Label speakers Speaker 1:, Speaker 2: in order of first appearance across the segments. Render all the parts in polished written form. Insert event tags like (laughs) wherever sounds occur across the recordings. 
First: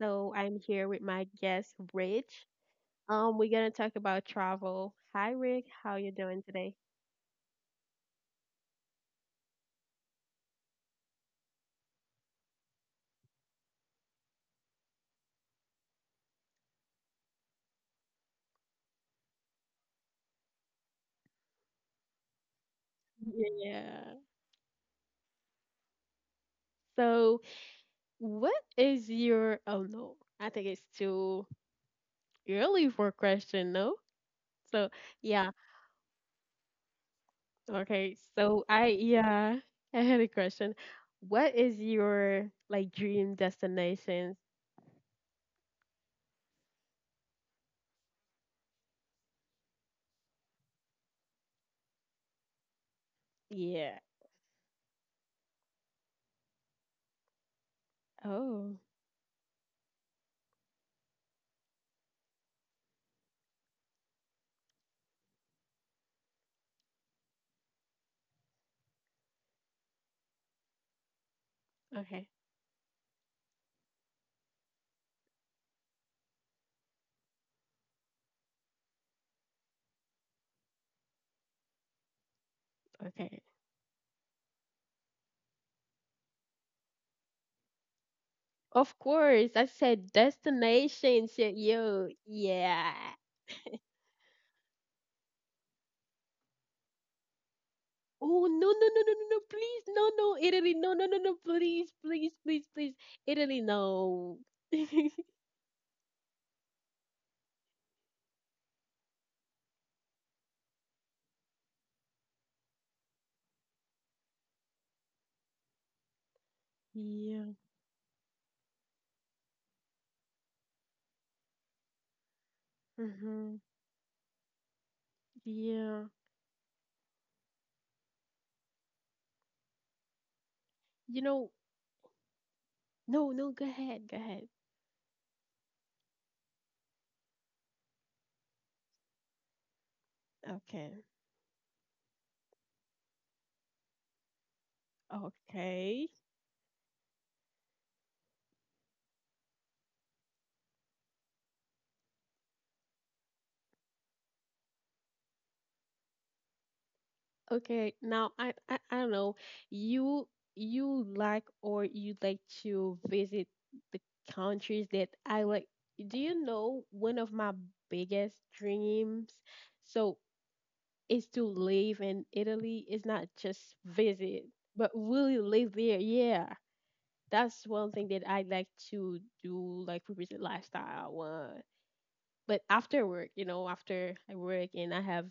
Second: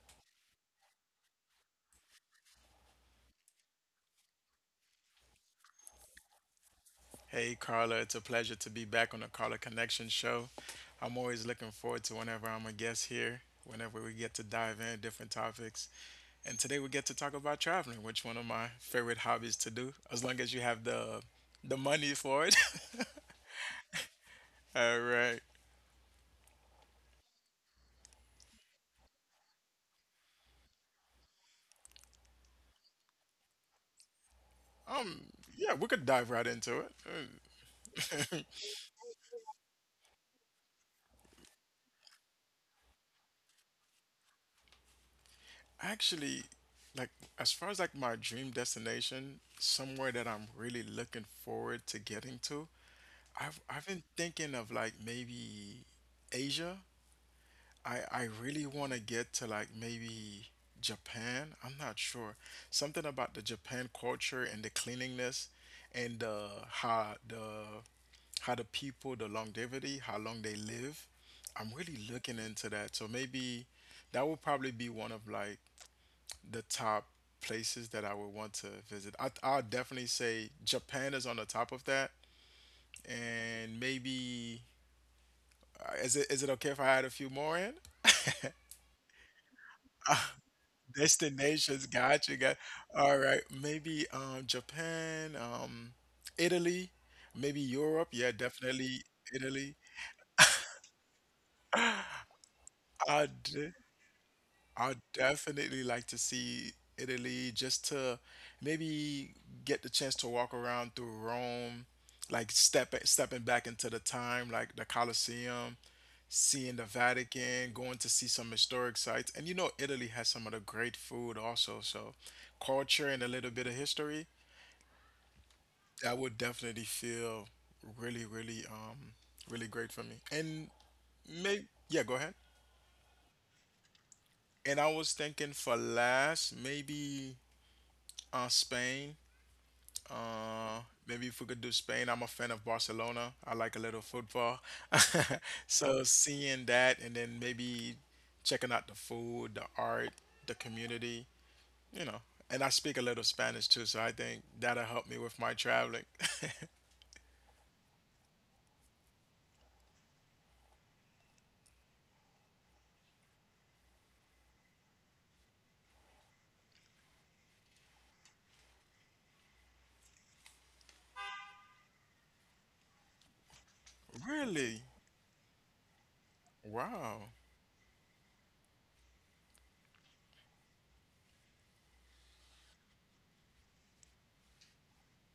Speaker 1: So I'm here with my guest Rich. We're gonna talk about travel. Hi Rick, how you doing today?
Speaker 2: Hey, Carla, it's a pleasure to be back on the Carla Connection Show. I'm always looking forward to whenever I'm a guest here, whenever we get to dive in different topics. And today we get to talk about traveling, which one of my favorite hobbies to do, as long as you have the money for it.
Speaker 1: Yeah.
Speaker 2: (laughs) All right.
Speaker 1: So what is your oh no, I think it's too early for a question, no? So
Speaker 2: Um,
Speaker 1: yeah,
Speaker 2: yeah, we could dive right into it. Uh,
Speaker 1: okay. So I yeah, (laughs) I had a question. What is your like dream destination?
Speaker 2: Actually, like as far as like my dream destination, somewhere that I'm really looking forward to getting to, I've
Speaker 1: Yeah.
Speaker 2: been thinking of like maybe Asia. I really
Speaker 1: Oh,
Speaker 2: want to get to like maybe Japan. I'm not sure. Something about the Japan culture and the cleanliness and the people, the longevity, how long they live. I'm really
Speaker 1: okay.
Speaker 2: looking into that. So maybe that will probably be one of like the top places that I would want to visit. I'll definitely say Japan is on the top of that.
Speaker 1: Okay.
Speaker 2: And maybe is it okay if I add a few more in?
Speaker 1: Of course, I said destinations. Yeah,
Speaker 2: Destinations,
Speaker 1: yo,
Speaker 2: gotcha, got
Speaker 1: yeah.
Speaker 2: all right. Maybe Japan, Italy, maybe Europe. Yeah,
Speaker 1: Oh no, no,
Speaker 2: definitely
Speaker 1: no, no, no, no!
Speaker 2: Italy.
Speaker 1: Please, no, no Italy, no, no, no, no, please, please, please, please
Speaker 2: I'd
Speaker 1: Italy no.
Speaker 2: I'd
Speaker 1: (laughs)
Speaker 2: definitely like to see Italy just to maybe get the chance to walk around through Rome, like stepping back into the time, like the Colosseum, seeing the
Speaker 1: Yeah.
Speaker 2: Vatican, going to see some historic sites. And you know, Italy has some of the great food also, so culture and a little
Speaker 1: Mhm.
Speaker 2: bit of history.
Speaker 1: Yeah.
Speaker 2: That would definitely feel really, really, really great for me. And
Speaker 1: You know.
Speaker 2: may, yeah, go ahead.
Speaker 1: No, no. Go ahead. Go ahead.
Speaker 2: And I was thinking for last, maybe Spain. Uh,
Speaker 1: Okay.
Speaker 2: maybe if we could do Spain. I'm a fan of Barcelona. I like a little football. (laughs) So
Speaker 1: Okay.
Speaker 2: seeing that and then maybe checking out the food, the art, the community, you know. And I speak a little Spanish too, so I think that'll help me with my traveling. (laughs)
Speaker 1: Okay, now I don't know. You you like or you'd like to visit the countries that I like. Do you know one of my biggest dreams? So is to live in Italy. It's not just visit,
Speaker 2: Really?
Speaker 1: but really live there. Yeah,
Speaker 2: Wow.
Speaker 1: that's one thing that I like to do, like represent lifestyle one but after work, you know, after I work and I have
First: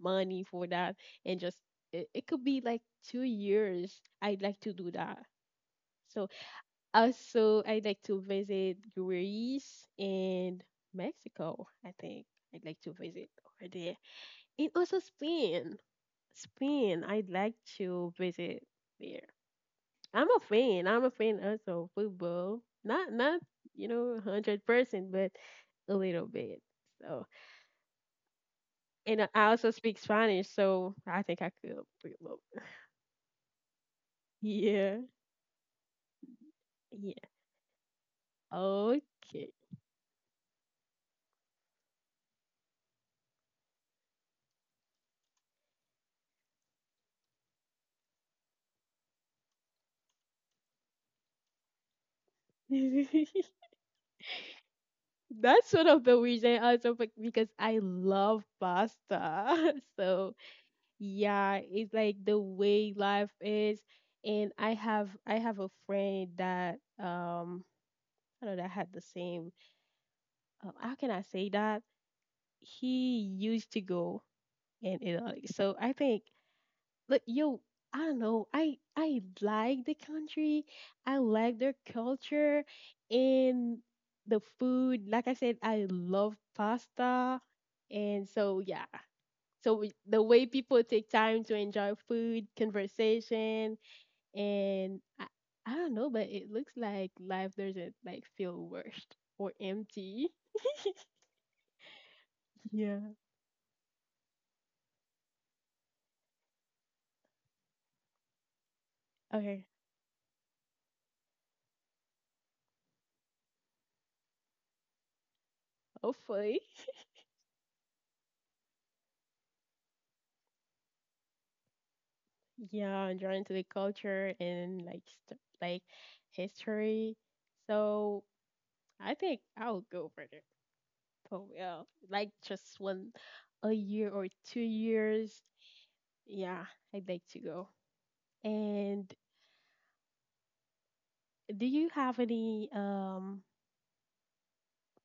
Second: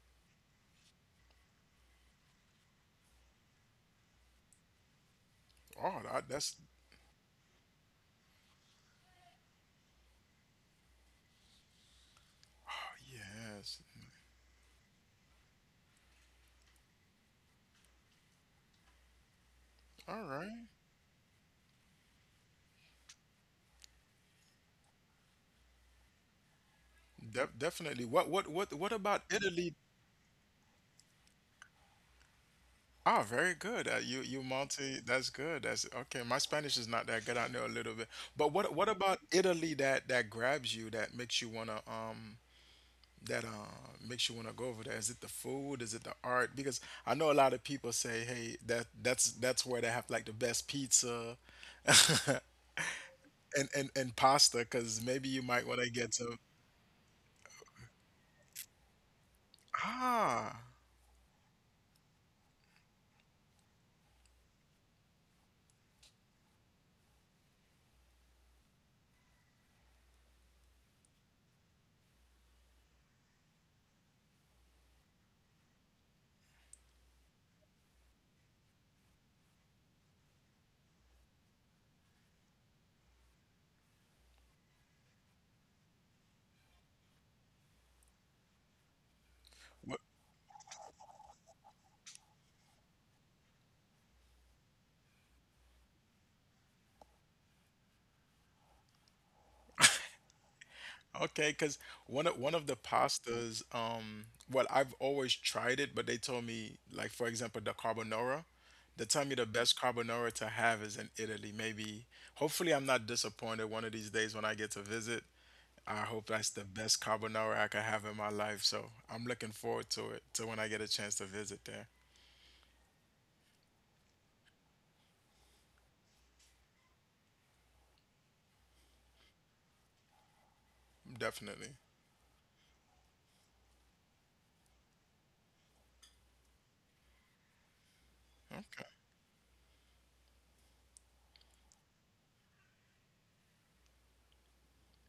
Speaker 1: money for that, and just it could be like 2 years. I'd like to do that.
Speaker 2: Oh,
Speaker 1: So
Speaker 2: that, that's
Speaker 1: also, I'd like to visit Greece and Mexico. I think I'd like to visit over
Speaker 2: yes.
Speaker 1: there, and also Spain. Spain, I'd like to visit there.
Speaker 2: All
Speaker 1: I'm a
Speaker 2: right.
Speaker 1: fan. I'm a fan also of football. Not not you know 100%, but a little bit. So
Speaker 2: Definitely. What about
Speaker 1: And I also
Speaker 2: Italy?
Speaker 1: speak Spanish, so I think I could reload. (laughs)
Speaker 2: Ah, very good. You you multi.
Speaker 1: Yeah.
Speaker 2: That's good. That's okay. My Spanish is not that
Speaker 1: Yeah.
Speaker 2: good. I know a little bit. But what about
Speaker 1: Okay.
Speaker 2: Italy that grabs you that makes you wanna that makes you wanna go over there? Is it the food? Is it the art? Because I know a lot of people say, hey, that's where they have like the best pizza (laughs) and
Speaker 1: (laughs)
Speaker 2: and pasta. Because maybe you might
Speaker 1: That's
Speaker 2: wanna
Speaker 1: one of
Speaker 2: get
Speaker 1: the
Speaker 2: some.
Speaker 1: reasons also because I love pasta. (laughs) So
Speaker 2: Ah.
Speaker 1: yeah, it's like the way life is. And I have a friend that I don't know that had the same how can I say that? He used to go in Italy. So I think Like yo, I don't know. I like the country. I like their culture and the food. Like I said, I love pasta, and so yeah. So the way people take time to enjoy food, conversation, and I don't know, but it looks like life doesn't like feel rushed or empty. (laughs)
Speaker 2: Okay, because one of the
Speaker 1: Yeah.
Speaker 2: pastas, well, I've always tried it, but they told me, like for example, the carbonara. They tell me the
Speaker 1: Okay.
Speaker 2: best carbonara to have is in Italy. Maybe, hopefully, I'm not disappointed one of these days when I get to visit. I hope that's
Speaker 1: Hopefully.
Speaker 2: the best carbonara I could have in my life. So I'm looking forward to it, to when I get a chance to visit there.
Speaker 1: Yeah, and drawn into the culture and like like history. So I think I'll go for the
Speaker 2: Definitely.
Speaker 1: Well, like just one a year or 2 years. Yeah, I'd like to go.
Speaker 2: Okay.
Speaker 1: And do you have any um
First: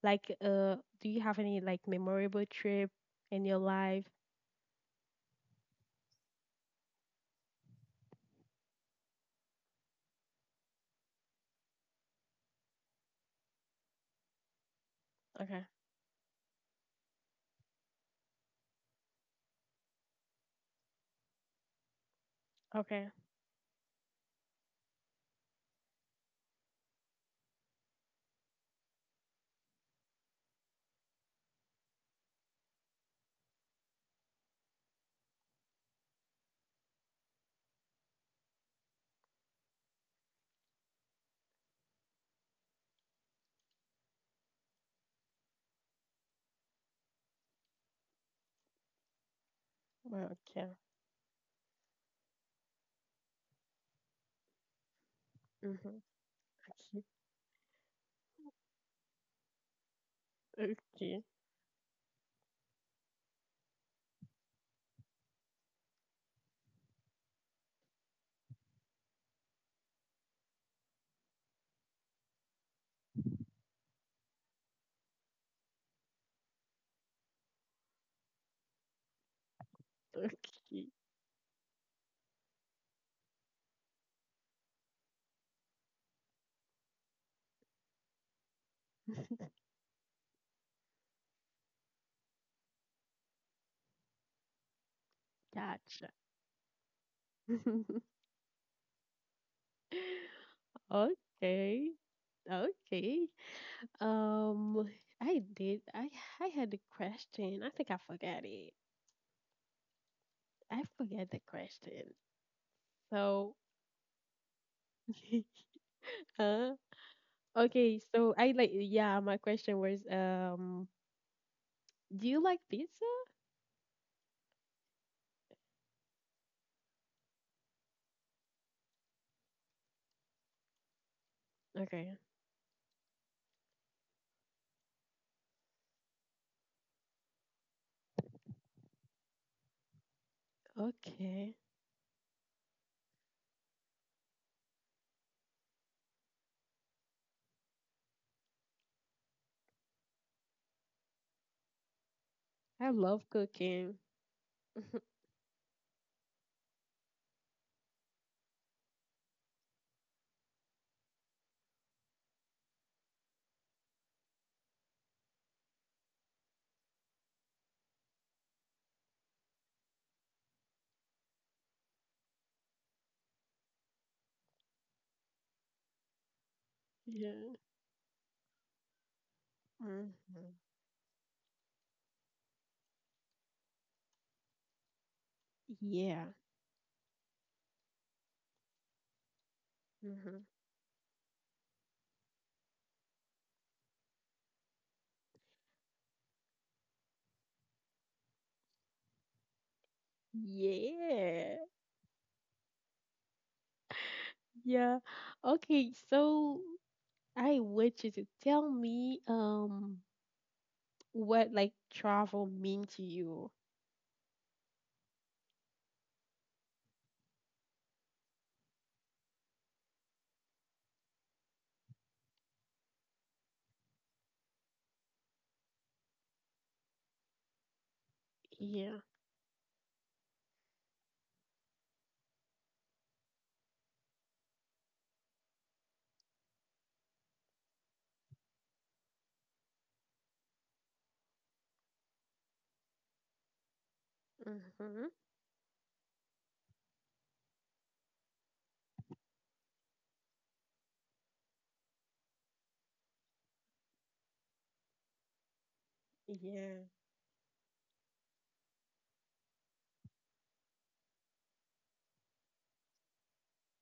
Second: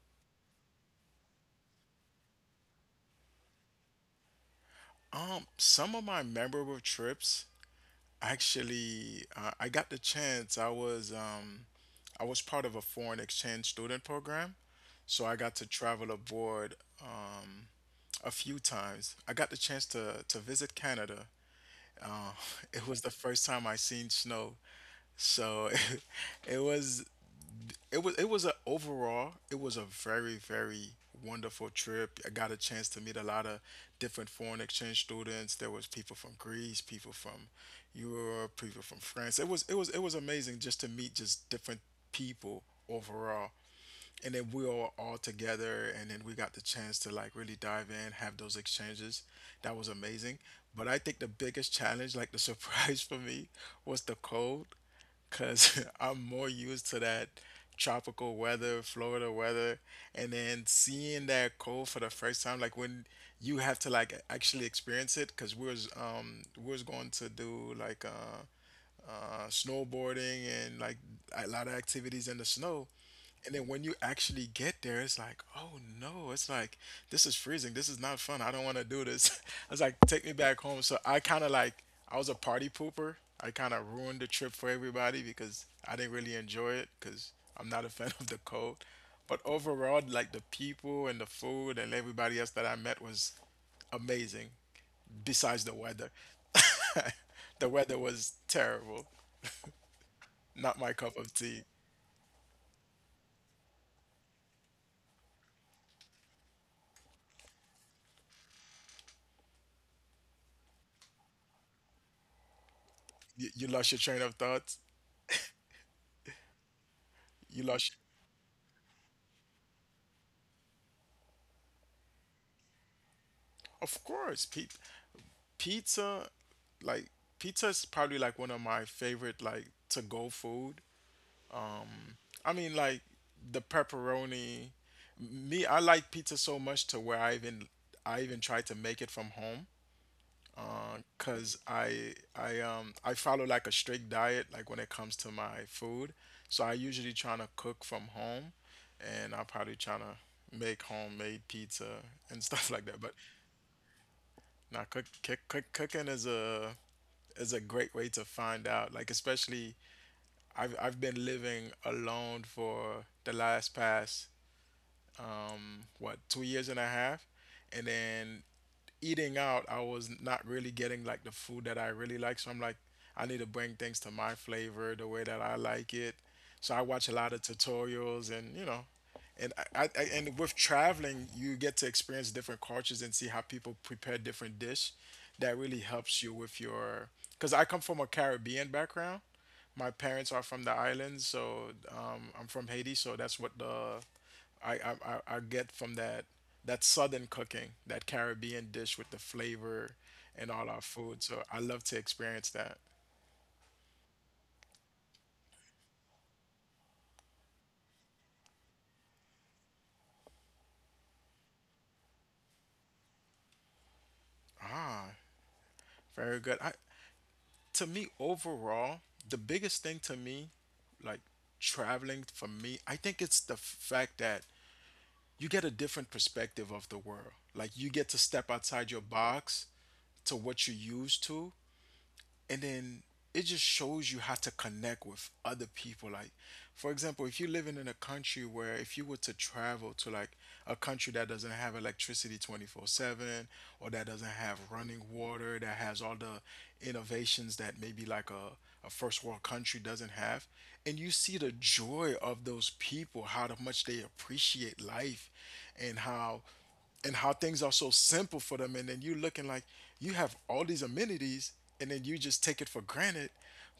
Speaker 1: like uh do you have any like memorable trip in your life?
Speaker 2: Some of my memorable trips. Actually, I got the chance. I was part of a foreign exchange student program, so I got
Speaker 1: Okay.
Speaker 2: to travel abroad, um, a few times. I got the chance to visit Canada. It was
Speaker 1: Okay.
Speaker 2: the first time I seen snow, so (laughs) it was it was a overall it was a very wonderful trip. I got a chance to meet a lot of different foreign exchange students. There was people from Greece, people from Europe, people from France. It was amazing just to meet just different people overall. And then we were all together and then we got the chance to like really dive in, have those exchanges. That was amazing.
Speaker 1: Okay.
Speaker 2: But I think the biggest challenge, like the (laughs) surprise for me, was the cold because
Speaker 1: Mm-hmm.
Speaker 2: (laughs) I'm more used to that tropical weather, Florida weather, and then
Speaker 1: Okay. Okay.
Speaker 2: seeing that cold for the first time, like when you have to like actually experience it, because we was going to do like snowboarding and like a lot of activities in the snow, and then when you actually get there, it's like, oh no, it's like, this is freezing. This is not fun. I don't want to do this. (laughs) I was like, take me back
Speaker 1: Okay.
Speaker 2: home. So I kind of like, I was a party pooper. I kind of ruined the trip for everybody because I didn't really enjoy it because I'm not a fan (laughs) of the cold. But overall, like the people and the food and everybody else that I met was amazing, besides the
Speaker 1: Gotcha.
Speaker 2: weather. (laughs) The weather was terrible.
Speaker 1: (laughs)
Speaker 2: Not my cup of tea.
Speaker 1: Okay. Okay. Um, I did. I had a question. I think I forgot it. I forgot the question. So,
Speaker 2: You lost your train of thought.
Speaker 1: (laughs) uh.
Speaker 2: You
Speaker 1: Okay.
Speaker 2: lost.
Speaker 1: So I like. Yeah. My question was. Do you like pizza?
Speaker 2: Of course, pizza, like pizza is probably like one of my favorite like to go food.
Speaker 1: Okay.
Speaker 2: I mean, like the pepperoni. Me, I like pizza so much to where I even try to make it from home.
Speaker 1: Okay.
Speaker 2: Cause I follow like a strict diet like when it comes to my food. So I usually trying to cook from home, and I'm probably trying to make homemade pizza and (laughs) stuff like
Speaker 1: I
Speaker 2: that. But
Speaker 1: love cooking.
Speaker 2: now cooking is a great way to find out. Like especially I've been living alone for the last past what 2 years and a half, and then eating out, I was not really getting like the food that I really like. So I'm like, I need to bring things to my flavor, the way that I like it. So I watch a lot of
Speaker 1: Yeah.
Speaker 2: tutorials and, you know, and I
Speaker 1: Hmm.
Speaker 2: and with traveling, you get to experience different cultures and see how people prepare different dish. That really helps
Speaker 1: Yeah.
Speaker 2: you with your, because I come from a Caribbean background. My parents
Speaker 1: Hmm.
Speaker 2: are from the islands, so I'm from Haiti, so that's what the I get from that southern cooking, that Caribbean dish with the flavor and all our food. So I
Speaker 1: Yeah.
Speaker 2: love to experience that.
Speaker 1: Yeah. Okay. So I want you to tell me. What like travel mean to you.
Speaker 2: Ah, very good. I, to me overall, the biggest thing to me, like traveling for me, I think it's the fact that you get a different perspective of the world. Like you get to step outside
Speaker 1: Yeah.
Speaker 2: your box to what you're used to and then it just shows you how to connect with other people, like for example if you're living in a country where if you were to travel to like a country that doesn't have electricity 24/7, or that doesn't have running
Speaker 1: Mhm.
Speaker 2: water, that has all the innovations that maybe like a first world country doesn't have, and you see the joy of those people, how much they appreciate life, and
Speaker 1: Yeah.
Speaker 2: how things are so simple for them, and then you looking like you have all these amenities, and then you just take it for granted.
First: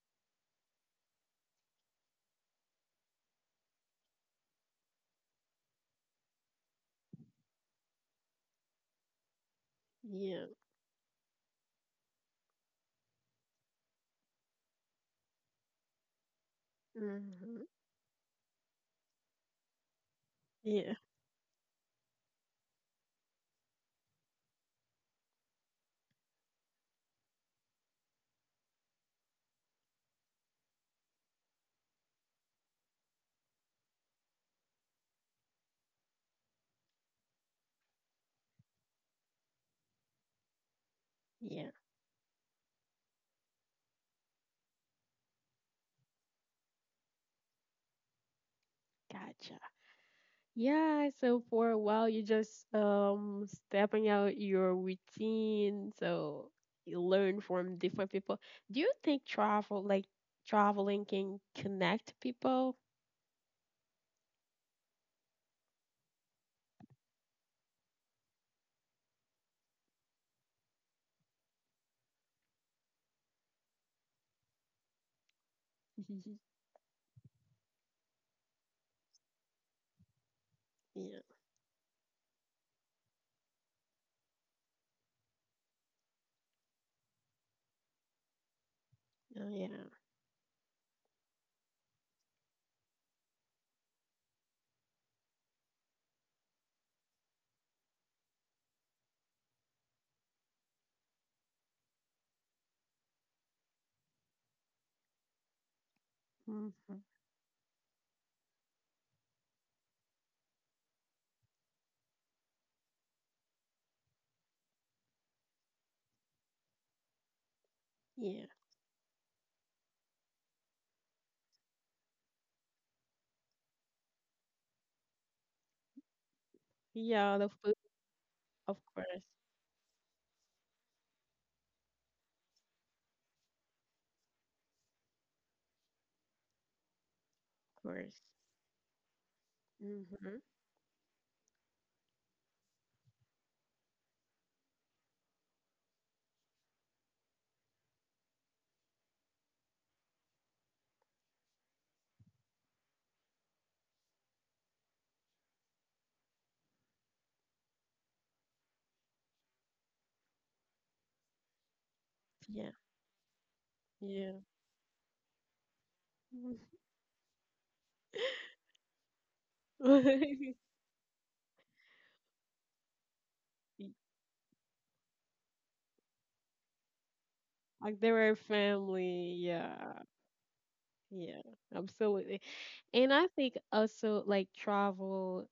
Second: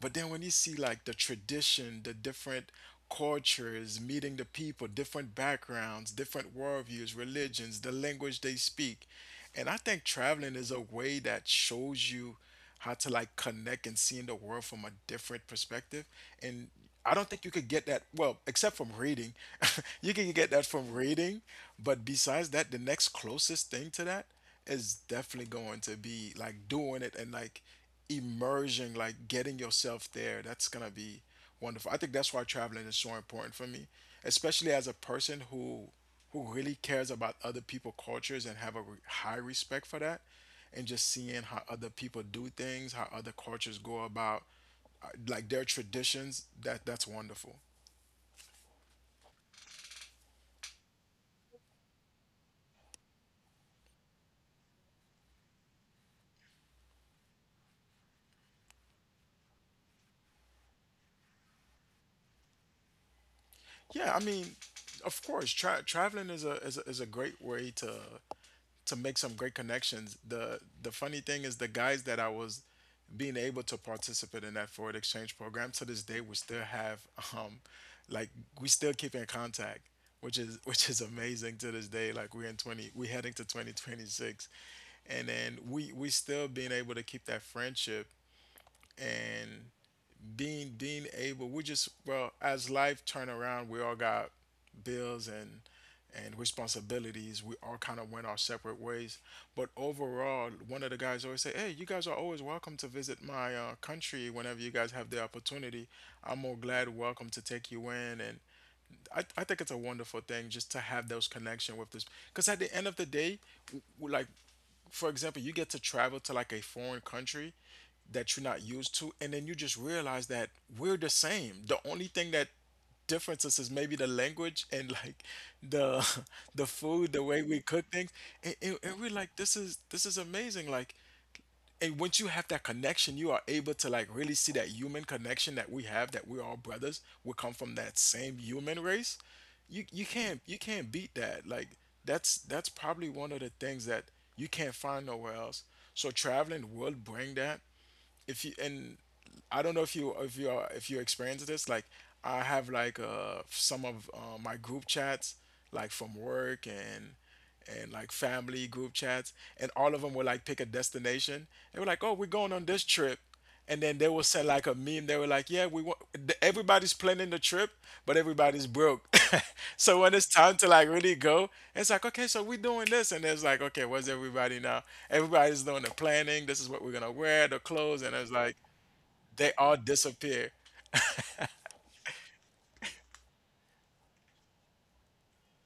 Speaker 2: But then when you see like the tradition, the different cultures, meeting the people, different backgrounds, different worldviews, religions, the language they speak, and I think
Speaker 1: Yeah.
Speaker 2: traveling is a way that shows you how to like connect and seeing the world from a different perspective. And I don't think you
Speaker 1: Mhm.
Speaker 2: could get that, well, except from reading. (laughs) You can get that from
Speaker 1: Yeah.
Speaker 2: reading. But besides that, the next closest thing to that is definitely going to be like doing it and like immersion, like getting yourself there. That's going to be wonderful. I think that's why traveling is so important for me, especially as a person who really cares about other people cultures and have a high respect for that, and just seeing how
Speaker 1: Yeah.
Speaker 2: other people do things, how other cultures go about, like their traditions, that that's wonderful.
Speaker 1: Gotcha. Yeah, so for a while you just stepping out your routine, so you learn from different people. Do you think travel like traveling can connect people?
Speaker 2: Yeah, I mean, of course traveling is a great way to make some great connections. The funny thing is the guys that I was being able to participate in that forward exchange program to this day we
Speaker 1: (laughs)
Speaker 2: still have um like we still keep in contact which is (laughs) which is
Speaker 1: Yeah.
Speaker 2: amazing to this day like we're in 20 we're heading to 2026. And then we still being able to keep that friendship and
Speaker 1: Oh, yeah.
Speaker 2: being able, we just, well, as life turn around, we all got bills and responsibilities. We all kind of went our separate ways, but overall, one of the guys always say, "Hey, you guys are always welcome to visit my country whenever you guys have the opportunity. I'm more glad
Speaker 1: Hmm.
Speaker 2: welcome to take you in." And I think it's a wonderful thing just to have those connection with this, because at the end of the day, like, for example, you get to travel to like a foreign country that you're
Speaker 1: Yeah.
Speaker 2: not used to, and then you just realize that we're the same. The only thing that differences is maybe the language and like the (laughs) the food, the
Speaker 1: Yeah,
Speaker 2: way
Speaker 1: the
Speaker 2: we
Speaker 1: food,
Speaker 2: cook things. and, and,
Speaker 1: of
Speaker 2: and
Speaker 1: course.
Speaker 2: we're
Speaker 1: Of
Speaker 2: like, this is amazing. Like, and once you have that connection, you are able to like really see that human connection that we have, that we're all brothers, we come from that
Speaker 1: course.
Speaker 2: same human race. You can't,
Speaker 1: Hmm.
Speaker 2: you can't beat that. Like, that's probably one of the things that you can't find nowhere else. So traveling will bring that. If you and I don't know if you are, if you experience this, like I have, like some of my group chats, like from work, and like family group chats, and all of them would like pick a destination. They were like, "Oh, we're going on
Speaker 1: Yeah.
Speaker 2: this trip," and then they will
Speaker 1: Yeah.
Speaker 2: send like a meme. They were like, "Yeah, we want everybody's planning the trip, but everybody's broke." (laughs) So when it's time
Speaker 1: (laughs)
Speaker 2: to like really go, it's like, "Okay, so we're doing this," and it's like, "Okay, where's
Speaker 1: Like
Speaker 2: everybody now? Everybody's doing the planning. This is what we're gonna wear, the clothes," and it's
Speaker 1: they're a
Speaker 2: like
Speaker 1: family,
Speaker 2: they all
Speaker 1: yeah,
Speaker 2: disappear. (laughs)
Speaker 1: yeah, absolutely. And I think also like travel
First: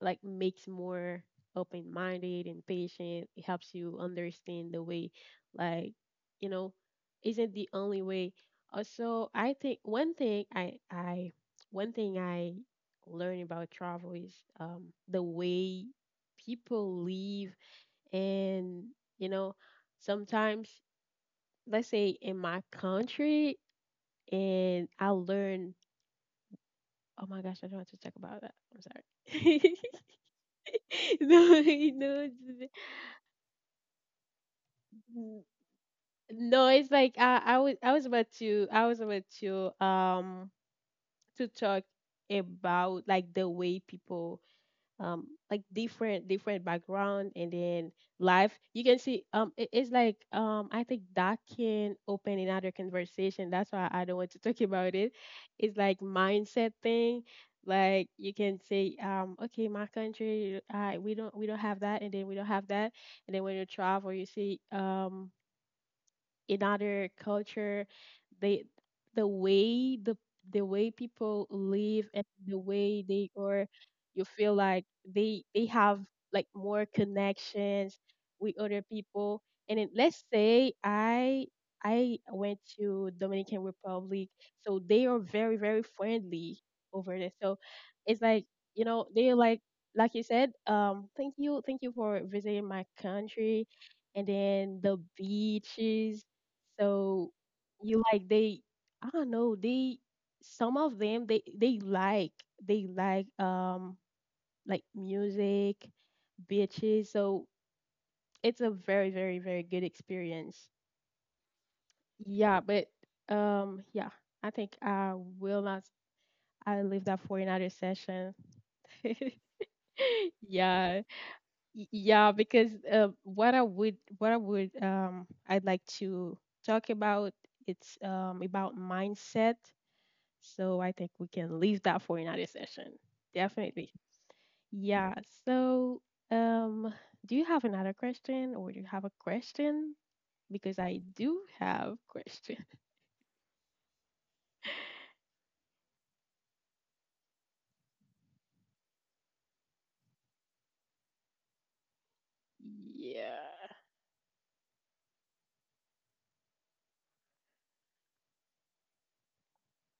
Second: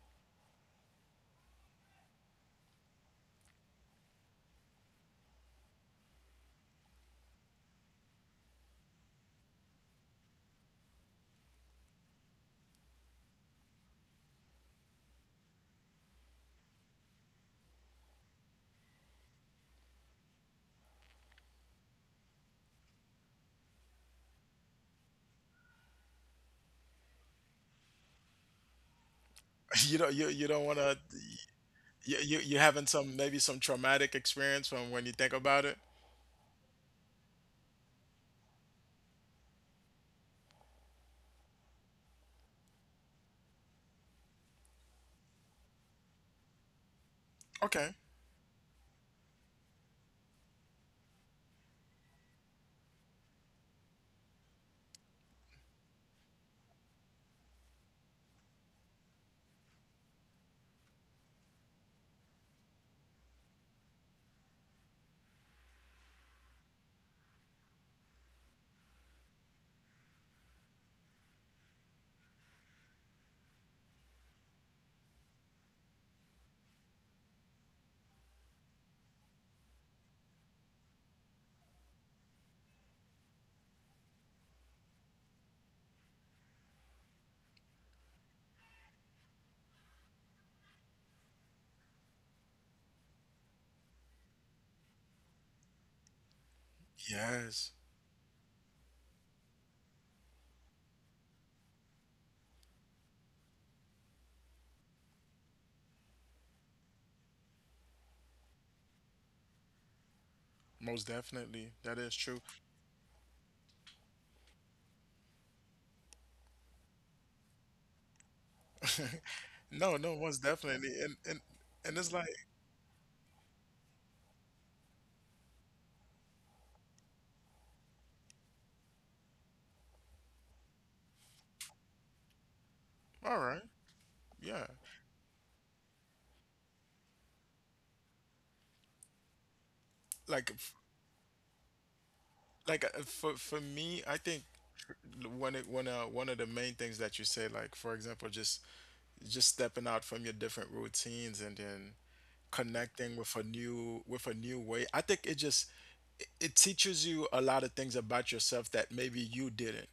Speaker 1: like makes more open-minded and patient. It helps you understand the way, like, you know, isn't the only way. Also I think one thing I one thing i learn about travel is the way people live, and you know sometimes let's say in my country and I learn oh my gosh, I don't want to talk about that. I'm sorry.
Speaker 2: You don't, you don't want to.
Speaker 1: (laughs) No,
Speaker 2: You,
Speaker 1: no,
Speaker 2: you having some maybe some traumatic experience from when you
Speaker 1: n-
Speaker 2: think about it.
Speaker 1: no, it's like I was I was about to talk about like the way people like different background. And then
Speaker 2: Okay.
Speaker 1: life you can see, it's like, um, I think that can open another conversation. That's why I don't want to (laughs) talk about it. It's like mindset thing. Like you can say, okay, my country, we don't have that, and then we don't have that. And then when you travel, you see, in other culture, they the way the the way people live and the way they are, you feel like they have like more connections with other people. And then let's say I went to Dominican Republic, so they are very, very friendly over there. So it's like, you know, they're like you said, thank you, thank you for visiting my country. And then the beaches, so
Speaker 2: Yes,
Speaker 1: you like, they I don't know, they some of them they like they like um like music, bitches. So it's a very, very, very good experience.
Speaker 2: most definitely. That is true.
Speaker 1: Yeah, but, um, yeah, I think I will not I leave that for another session. (laughs)
Speaker 2: No, no, most
Speaker 1: Yeah.
Speaker 2: definitely. And it's
Speaker 1: Yeah,
Speaker 2: like,
Speaker 1: because, what I would, um, I'd like to talk about, it's about mindset. So I think we can leave that for another session.
Speaker 2: all right.
Speaker 1: Definitely.
Speaker 2: Yeah,
Speaker 1: Yeah. So, um, do you have another question or do you have a question?
Speaker 2: like
Speaker 1: Because I do have question.
Speaker 2: like for me, I think one of the main things that you say, like, for example, just stepping out from your different routines and then connecting with a
Speaker 1: Yeah.
Speaker 2: new, with a new way. I think it just it teaches you a lot of things about yourself that maybe you didn't.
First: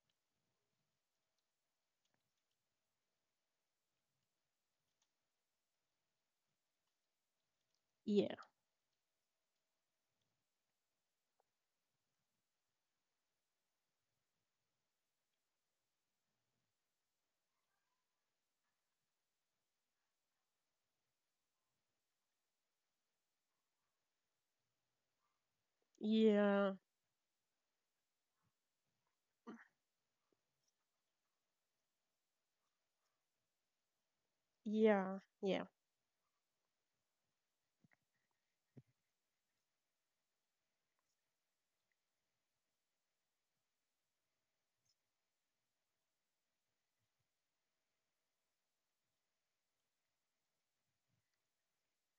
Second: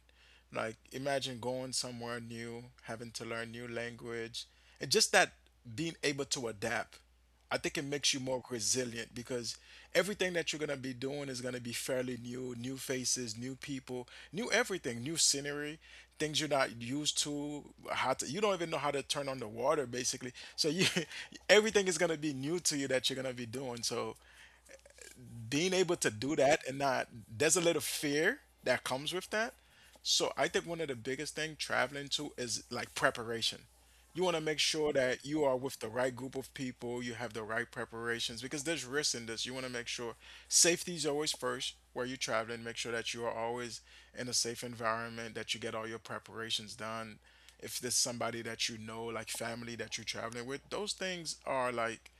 Speaker 2: Like, imagine going somewhere new, having to learn new language, and just that being able to adapt. I think it makes you
Speaker 1: Yeah.
Speaker 2: more resilient because everything that you're gonna be doing is gonna be fairly new. New faces, new people, new everything, new scenery, things you're not used to. How to You don't even know how to turn on the water basically, so you (laughs) everything is going to be new to you that you're going to be doing. So being able to do that
Speaker 1: Yeah.
Speaker 2: and not, there's a little fear that comes with that. So I think one of the biggest thing traveling to is like preparation. You want to make sure
Speaker 1: Yeah.
Speaker 2: that you are
Speaker 1: Yeah.
Speaker 2: with the right group of people, you have the right preparations, because there's risks in this. You want to make sure safety is always first where you're traveling. Make sure that you are always in a safe environment, that you get all your preparations done. If there's somebody that you know, like family that you're traveling with, those things are like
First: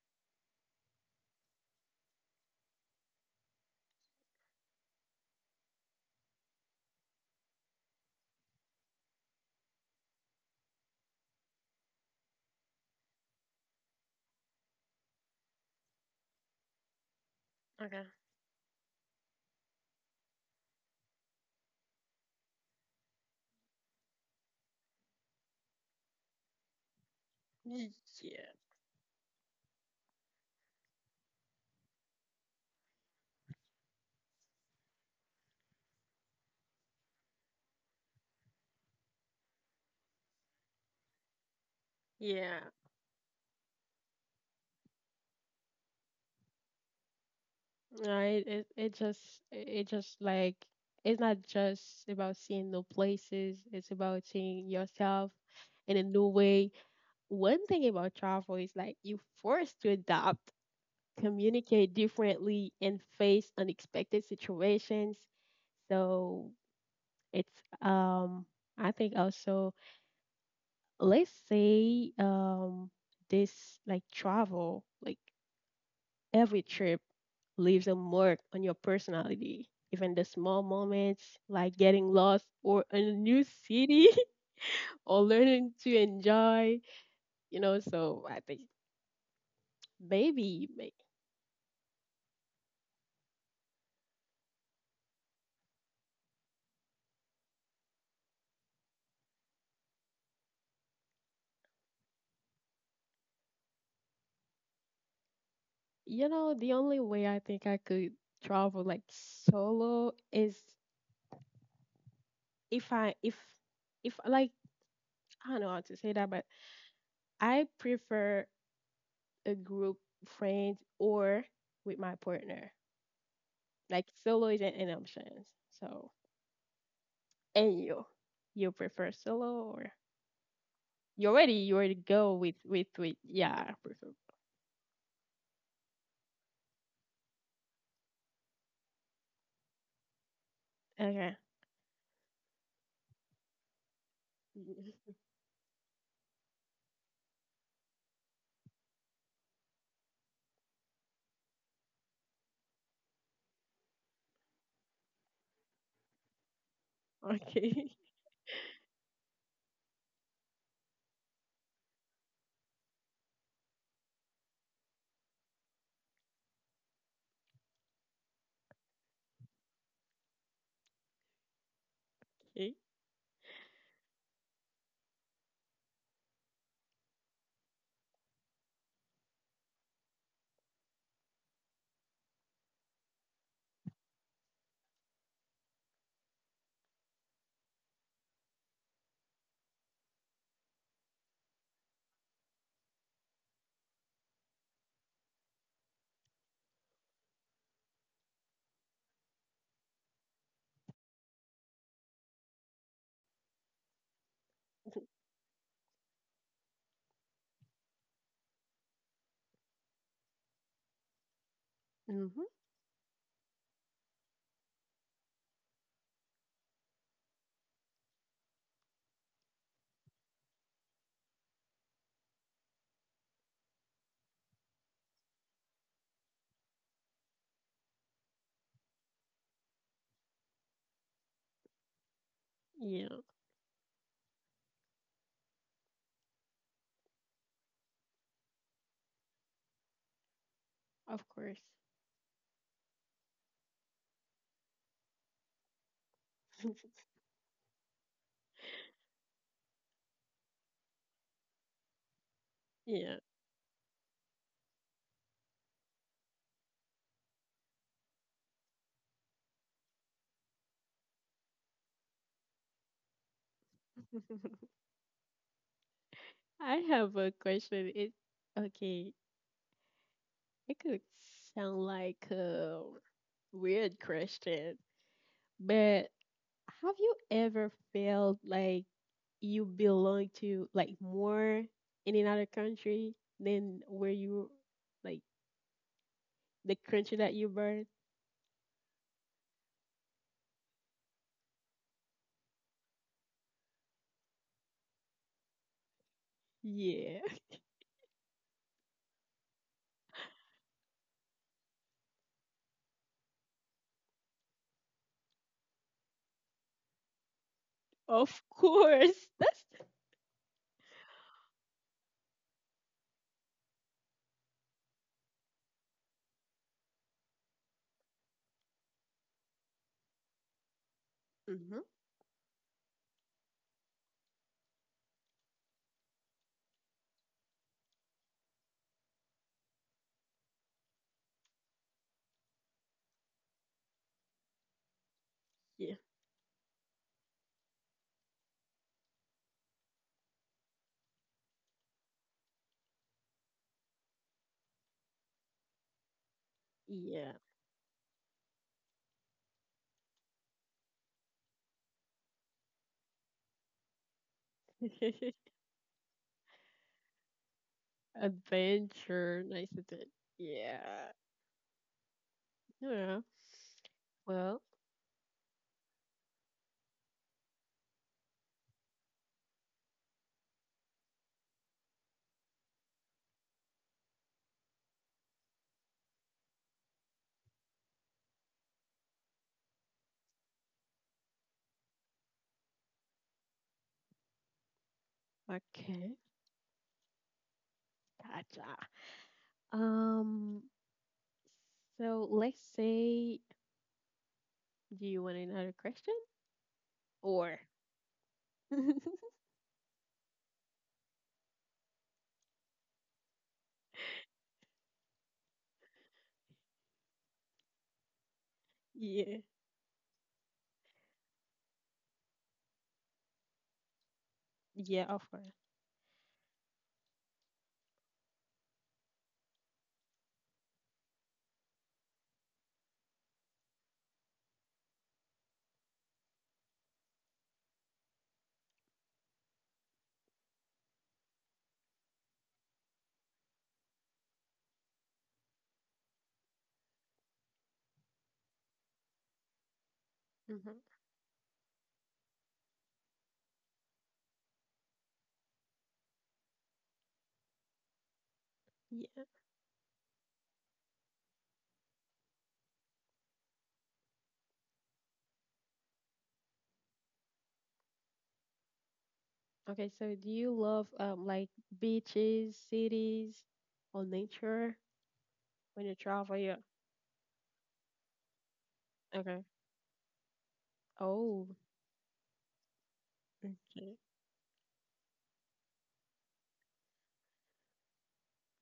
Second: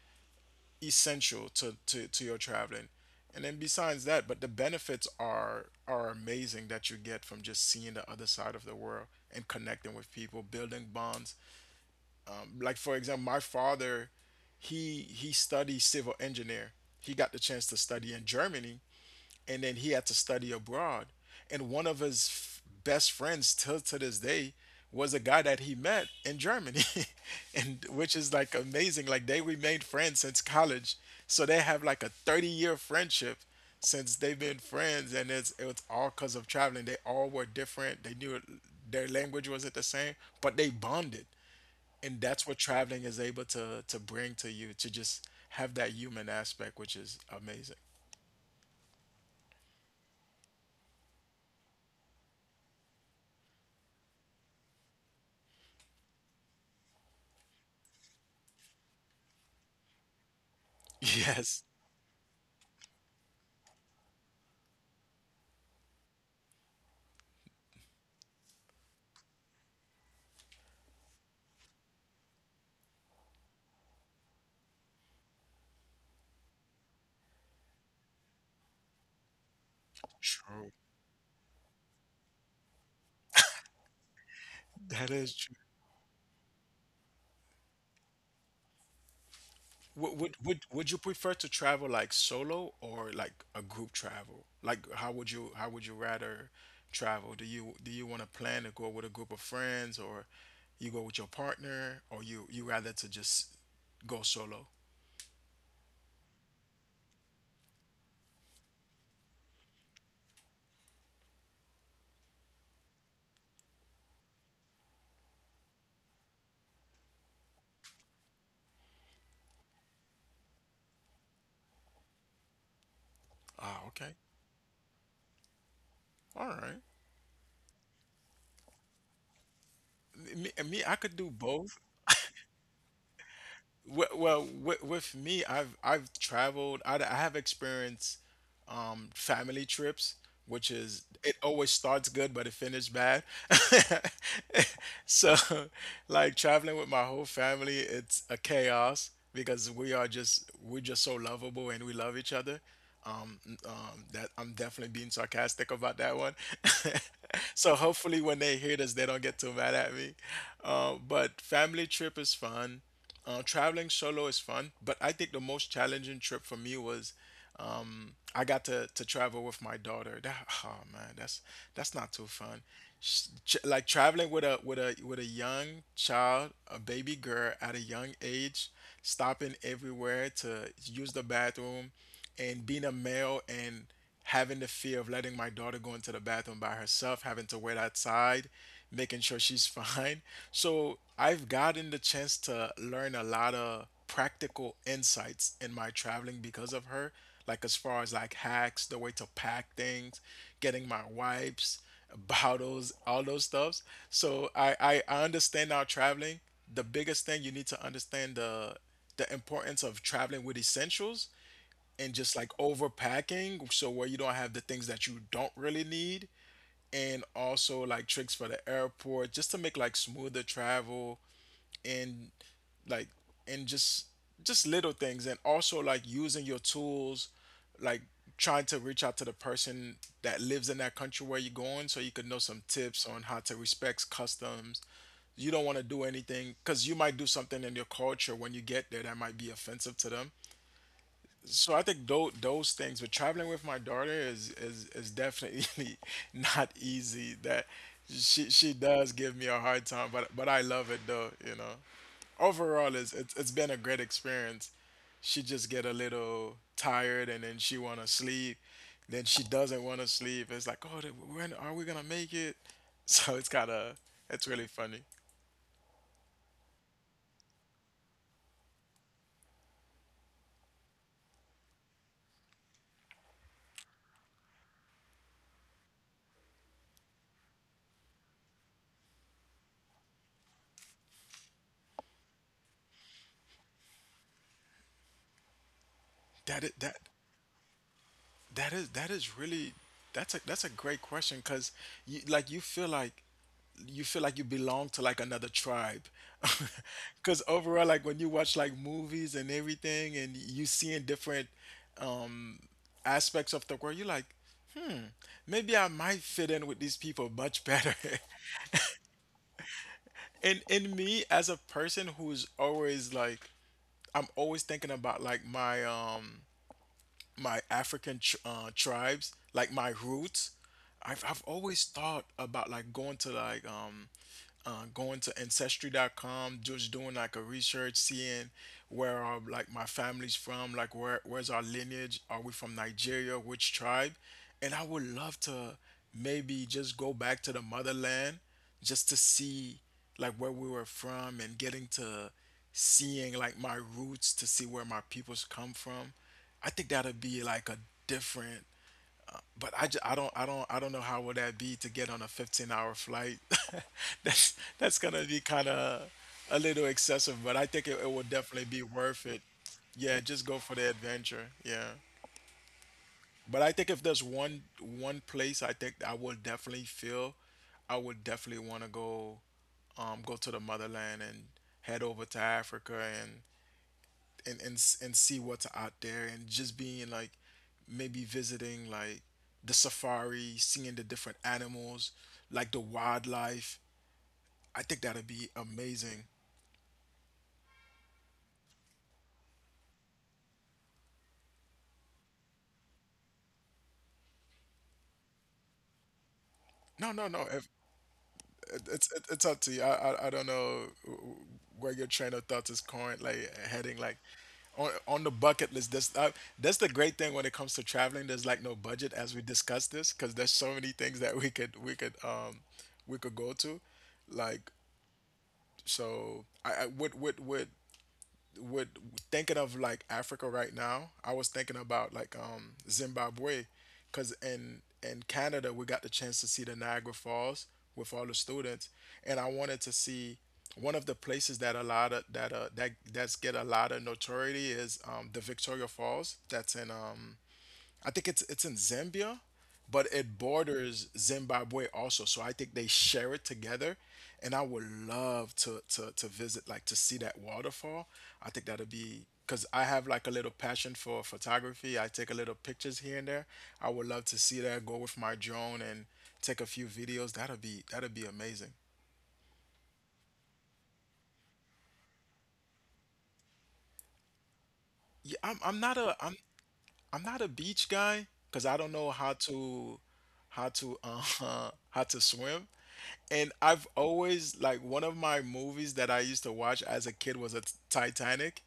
Speaker 2: essential to, to your traveling. And then besides that, but the benefits are amazing that you get from just seeing the other side of the world and connecting with people, building bonds. Like, for example, my father, he studied civil engineer. He got the chance to
Speaker 1: Okay.
Speaker 2: study in Germany, and then he had to study abroad. And one of his best friends, till to this day, was a guy that he met in Germany, (laughs) and
Speaker 1: Y-
Speaker 2: which is
Speaker 1: Yeah.
Speaker 2: like amazing. Like they remained friends since college, so they have like a 30-year friendship since they've been friends, and it's all because of traveling. They all were different. They knew their language wasn't the same, but they bonded, and that's what
Speaker 1: Yeah.
Speaker 2: traveling is able to bring to you, to just have that human aspect, which is amazing. (laughs)
Speaker 1: No, it, it just like, it's not just about seeing new places, it's about seeing yourself in a new way. One thing about travel is like you forced to adapt,
Speaker 2: Yes.
Speaker 1: communicate differently, and face unexpected situations. So it's, um, I think also, let's say, um, this like travel, like every trip leaves a mark on your personality. Even the small
Speaker 2: True.
Speaker 1: moments like getting lost or in a new city (laughs)
Speaker 2: That
Speaker 1: or
Speaker 2: is true.
Speaker 1: learning to enjoy, you know, so I think
Speaker 2: Would, would would
Speaker 1: maybe
Speaker 2: would you prefer to travel like solo or like a group travel? Like how would you, how would you rather travel? Do you want to plan to go with a group of friends, or you go with your partner, or you rather to just go solo?
Speaker 1: You know, the only way I think I could travel like solo is if I if like I don't know how to say that, but I prefer a group friends or with my partner.
Speaker 2: Ah,
Speaker 1: Like
Speaker 2: okay.
Speaker 1: solo isn't an option. So
Speaker 2: All right.
Speaker 1: and you. You prefer solo or
Speaker 2: Me, I could do
Speaker 1: you already
Speaker 2: both.
Speaker 1: go with yeah, I prefer
Speaker 2: Well, with me, I've traveled. I have experienced family trips, which is it
Speaker 1: okay.
Speaker 2: always starts good but it finishes bad. (laughs)
Speaker 1: (laughs)
Speaker 2: So, like traveling with my whole family, it's a chaos because we are just, we're just so lovable and we love each other. Um, that I'm definitely being sarcastic about that one. (laughs) So
Speaker 1: Okay.
Speaker 2: hopefully when they hear this, they don't get too mad at me. But family trip is fun. Traveling solo is fun, but I think the most challenging trip for me was I got to travel with my daughter. That, oh man, that's not too fun.
Speaker 1: (laughs)
Speaker 2: Like traveling with a with a young child, a baby girl at a young age, stopping everywhere to use the bathroom, and being a male and having the fear of letting my daughter go into the bathroom by herself, having to wait outside, making sure she's (laughs) fine. So I've gotten the chance to learn a lot of practical insights in my traveling because of her, like as far as like hacks, the way to pack things, getting my wipes, (laughs) bottles, all those stuffs. So I, I,
Speaker 1: Okay.
Speaker 2: I understand now traveling. The biggest thing you need to understand, the importance of traveling with essentials, and just like
Speaker 1: Mm-hmm.
Speaker 2: overpacking, so where you don't have the things that you don't really need, and also like tricks for the airport just to make like smoother travel, and like, and just little things, and also like using your tools, like trying to reach out to the person that lives in that country where you're going, so you could know some tips
Speaker 1: Yeah,
Speaker 2: on how to respect customs. You don't want to do anything, because you might do something in your culture when you get there that might be offensive to them.
Speaker 1: of course.
Speaker 2: So I think those things. But traveling with my daughter is is definitely (laughs) not
Speaker 1: (laughs)
Speaker 2: easy. That she does give me a hard time, but I love it though, you know. Overall,
Speaker 1: Yeah.
Speaker 2: it's been a great experience. She just get a little tired, and then she wanna sleep. Then she doesn't wanna sleep. It's like, oh, when are we gonna make it? (laughs) So it's kind of, it's really
Speaker 1: (laughs)
Speaker 2: funny.
Speaker 1: I have a question. It okay. It could sound like a weird question, but have you ever felt like you belong to like more in another country than where you like
Speaker 2: That
Speaker 1: the
Speaker 2: it that.
Speaker 1: country that you born?
Speaker 2: That is, that is really, that's a, that's a great question, because you like, you feel like, you feel like you belong to like another tribe, (laughs)
Speaker 1: Yeah,
Speaker 2: because overall, like when you watch like movies and everything, and you seeing different um aspects of the world, you're like, maybe I might fit in with these people much better.
Speaker 1: (laughs) of course. That's
Speaker 2: (laughs) And in me as a person who's always like, I'm always thinking about like my my African tribes, like my roots. I've always
Speaker 1: hmm,
Speaker 2: thought about like going to ancestry.com, just doing like a research, seeing where are like my family's from, like where where's our lineage. Are we from Nigeria? Which tribe? And I would love to
Speaker 1: yeah,
Speaker 2: maybe just go back to the motherland, just to see like where we were from, and getting to seeing like my roots, to see where my peoples come from. I think that would
Speaker 1: yeah.
Speaker 2: be like a different, but I don't, I don't I don't know how would that be to get on a 15-hour hour flight. (laughs) That's gonna be
Speaker 1: (laughs)
Speaker 2: kind of a little excessive, but I think it, it would definitely be worth it.
Speaker 1: Adventure, nice adventure.
Speaker 2: Yeah, just go for the
Speaker 1: Yeah,
Speaker 2: adventure. Yeah,
Speaker 1: yeah.
Speaker 2: but I think if there's one,
Speaker 1: Well,
Speaker 2: one place I think I would definitely feel, I would definitely want to go, go to the motherland and head over to Africa, and and see what's out there, and just being like, maybe visiting like the safari, seeing the different animals, like the wildlife. I think that'd be
Speaker 1: okay.
Speaker 2: amazing.
Speaker 1: Gotcha. Um, so let's say, do you want another question?
Speaker 2: No, no, no.
Speaker 1: Or,
Speaker 2: if, It, it's
Speaker 1: (laughs)
Speaker 2: up to you. I don't know where your train of thoughts is going, like heading like on the bucket list. That's that's the great thing when it comes to traveling. There's like no budget, as we
Speaker 1: yeah,
Speaker 2: discussed this, because there's so many things that we could we could we could go to, like.
Speaker 1: yeah, of course.
Speaker 2: So I would, would thinking of like Africa right now. I was thinking about like Zimbabwe, cause in Canada we got the chance to see the Niagara Falls with all the students, and I wanted to see one of the places that a lot of that that that's get a lot of notoriety is the Victoria Falls that's in I think it's in Zambia, but it
Speaker 1: Hmm.
Speaker 2: borders Zimbabwe also. So I think they share it together. And I would love to visit, like to see that waterfall. I think that'd be
Speaker 1: Yeah.
Speaker 2: because I have like a little passion for photography. I take a little pictures here and there. I would love to see that, go with my drone and take a few videos. That will be amazing.
Speaker 1: Okay, so do you love, um, like beaches, cities, or nature
Speaker 2: Yeah, I'm I'm
Speaker 1: when
Speaker 2: not
Speaker 1: you
Speaker 2: a I'm
Speaker 1: travel? Yeah.
Speaker 2: I'm not a beach guy because I don't know how
Speaker 1: Okay.
Speaker 2: to how to
Speaker 1: Oh,
Speaker 2: uh (laughs) how to swim. And I've
Speaker 1: okay.
Speaker 2: always like one of my movies that I used to watch as a kid was a Titanic.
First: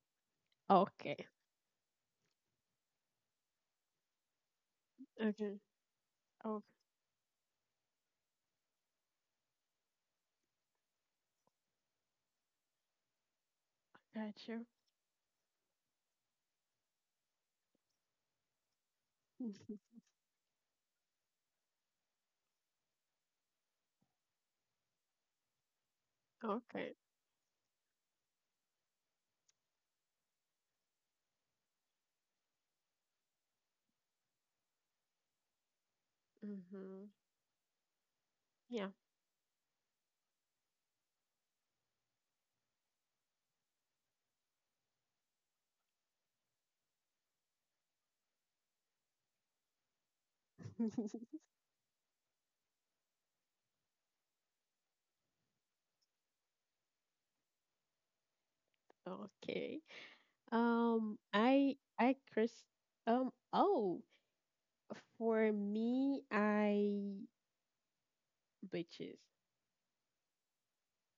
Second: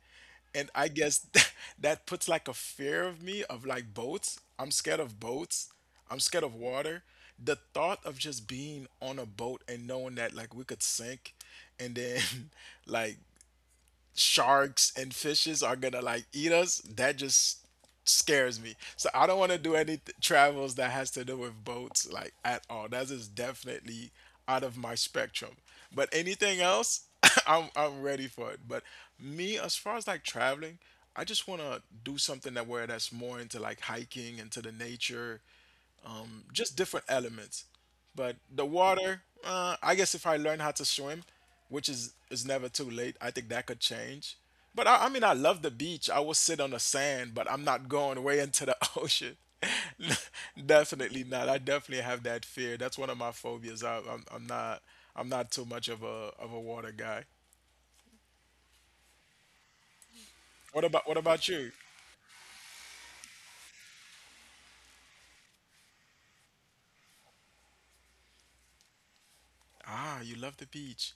Speaker 2: And I guess
Speaker 1: Okay.
Speaker 2: (laughs) that puts like a fear of me of like boats. I'm scared of
Speaker 1: Okay.
Speaker 2: boats. I'm scared of
Speaker 1: Oh,
Speaker 2: water. The thought of just being on a boat and knowing that like we could sink and then (laughs) like
Speaker 1: gotcha.
Speaker 2: sharks and fishes are gonna like eat us, that just scares me. So I don't want to do any
Speaker 1: (laughs)
Speaker 2: th- travels that has to do with boats like at all. That is definitely out of my spectrum. But anything
Speaker 1: Okay.
Speaker 2: else, (laughs) I'm ready for it. But me, as far as like traveling, I just want to do something that where that's more into like hiking into the nature just
Speaker 1: Mm-hmm.
Speaker 2: different elements. But the
Speaker 1: Yeah. (laughs)
Speaker 2: water, I guess if I learn how to swim, which is never too late, I think that could change. But I mean, I love the beach. I will sit on the sand, but I'm not going way into the (laughs) ocean. (laughs) Definitely not. I definitely have that fear. That's one of my phobias. I'm not too much of a water guy.
Speaker 1: Okay.
Speaker 2: What about what about you?
Speaker 1: I Chris. Oh, For me, I beaches
Speaker 2: Ah, you love the beach.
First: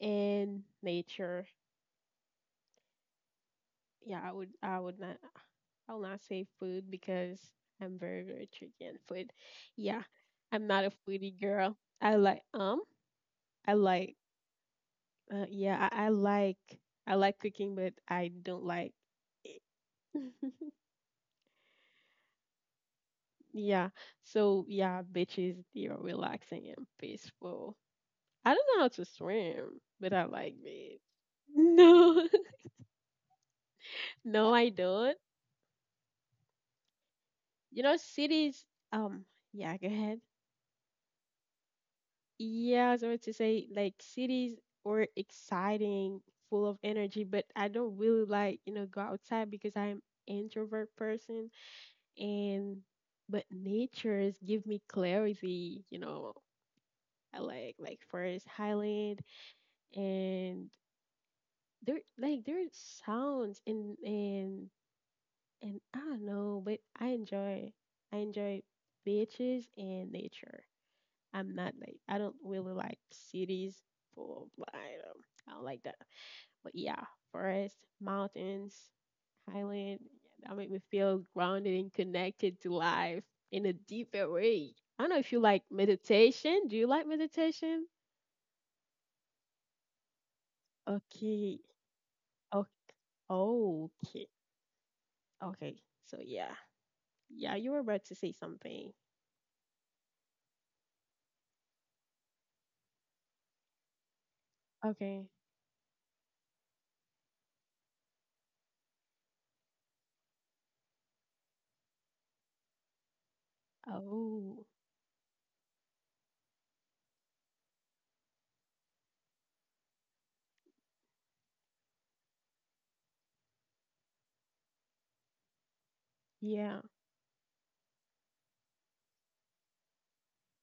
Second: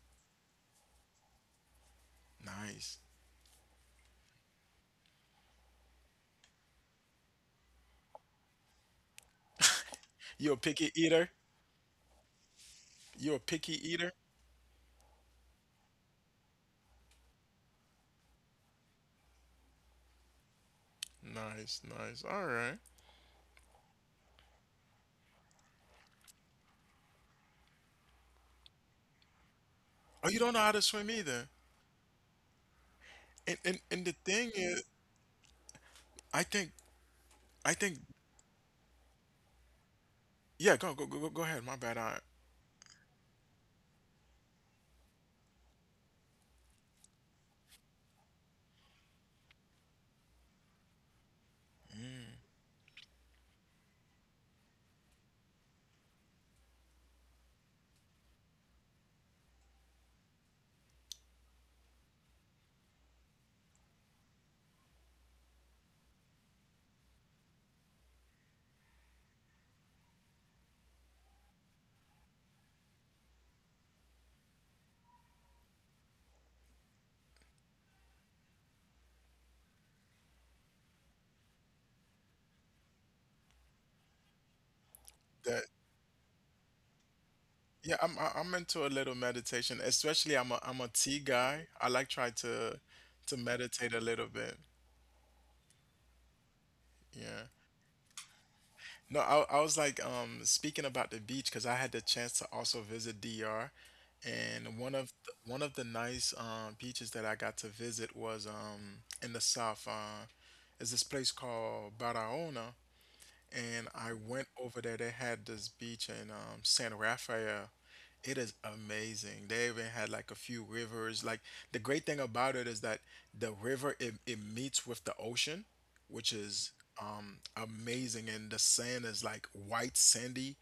Speaker 1: and nature.
Speaker 2: Nice.
Speaker 1: Yeah, I would not I'll not say food because I'm very, very tricky on food. Yeah,
Speaker 2: You a
Speaker 1: I'm not a
Speaker 2: picky eater?
Speaker 1: foodie girl. I like, um,
Speaker 2: You a picky
Speaker 1: I
Speaker 2: eater?
Speaker 1: like yeah, I like cooking, but I don't like it. (laughs)
Speaker 2: Nice, nice. All right.
Speaker 1: Yeah. So yeah, beaches they are relaxing and peaceful. I don't know how to swim, but
Speaker 2: Oh,
Speaker 1: I
Speaker 2: you don't know
Speaker 1: like
Speaker 2: how to
Speaker 1: beach.
Speaker 2: swim
Speaker 1: (laughs)
Speaker 2: either.
Speaker 1: No.
Speaker 2: And the thing
Speaker 1: No, I
Speaker 2: is,
Speaker 1: don't.
Speaker 2: I think I
Speaker 1: You
Speaker 2: think
Speaker 1: know, cities, um, yeah, go ahead.
Speaker 2: yeah, go ahead. My bad. I
Speaker 1: Yeah, I was going to say, like, cities were exciting, full of energy, but I don't really like, you know, go outside because I'm introvert person. And but nature's give me clarity, you know. I like forest highland and there's sounds and and I don't know, but I enjoy beaches and nature. I'm not like I don't really like cities full of like I don't like that. But yeah, forest, mountains, highland, yeah, that make me feel grounded and connected to life in a deeper way. I don't know if you like
Speaker 2: that
Speaker 1: meditation. Do you like meditation?
Speaker 2: yeah, I'm into a little meditation. Especially I'm a tea
Speaker 1: Okay.
Speaker 2: guy. I like try to
Speaker 1: Okay.
Speaker 2: to meditate a little
Speaker 1: Okay.
Speaker 2: bit.
Speaker 1: Okay. So yeah.
Speaker 2: Yeah.
Speaker 1: Yeah, you were about to say something.
Speaker 2: No, I was like speaking about the beach because I had the chance to also visit DR, and one of
Speaker 1: Okay.
Speaker 2: the, one of the nice beaches that I got to visit was in the south. Is this place called Barahona and I went
Speaker 1: Oh.
Speaker 2: over there. They had this beach in San Rafael. It is amazing. They even had like a few rivers. Like the great thing about it is that the river it, it meets with the ocean, which is
Speaker 1: Yeah.
Speaker 2: amazing, and the sand is like white sandy,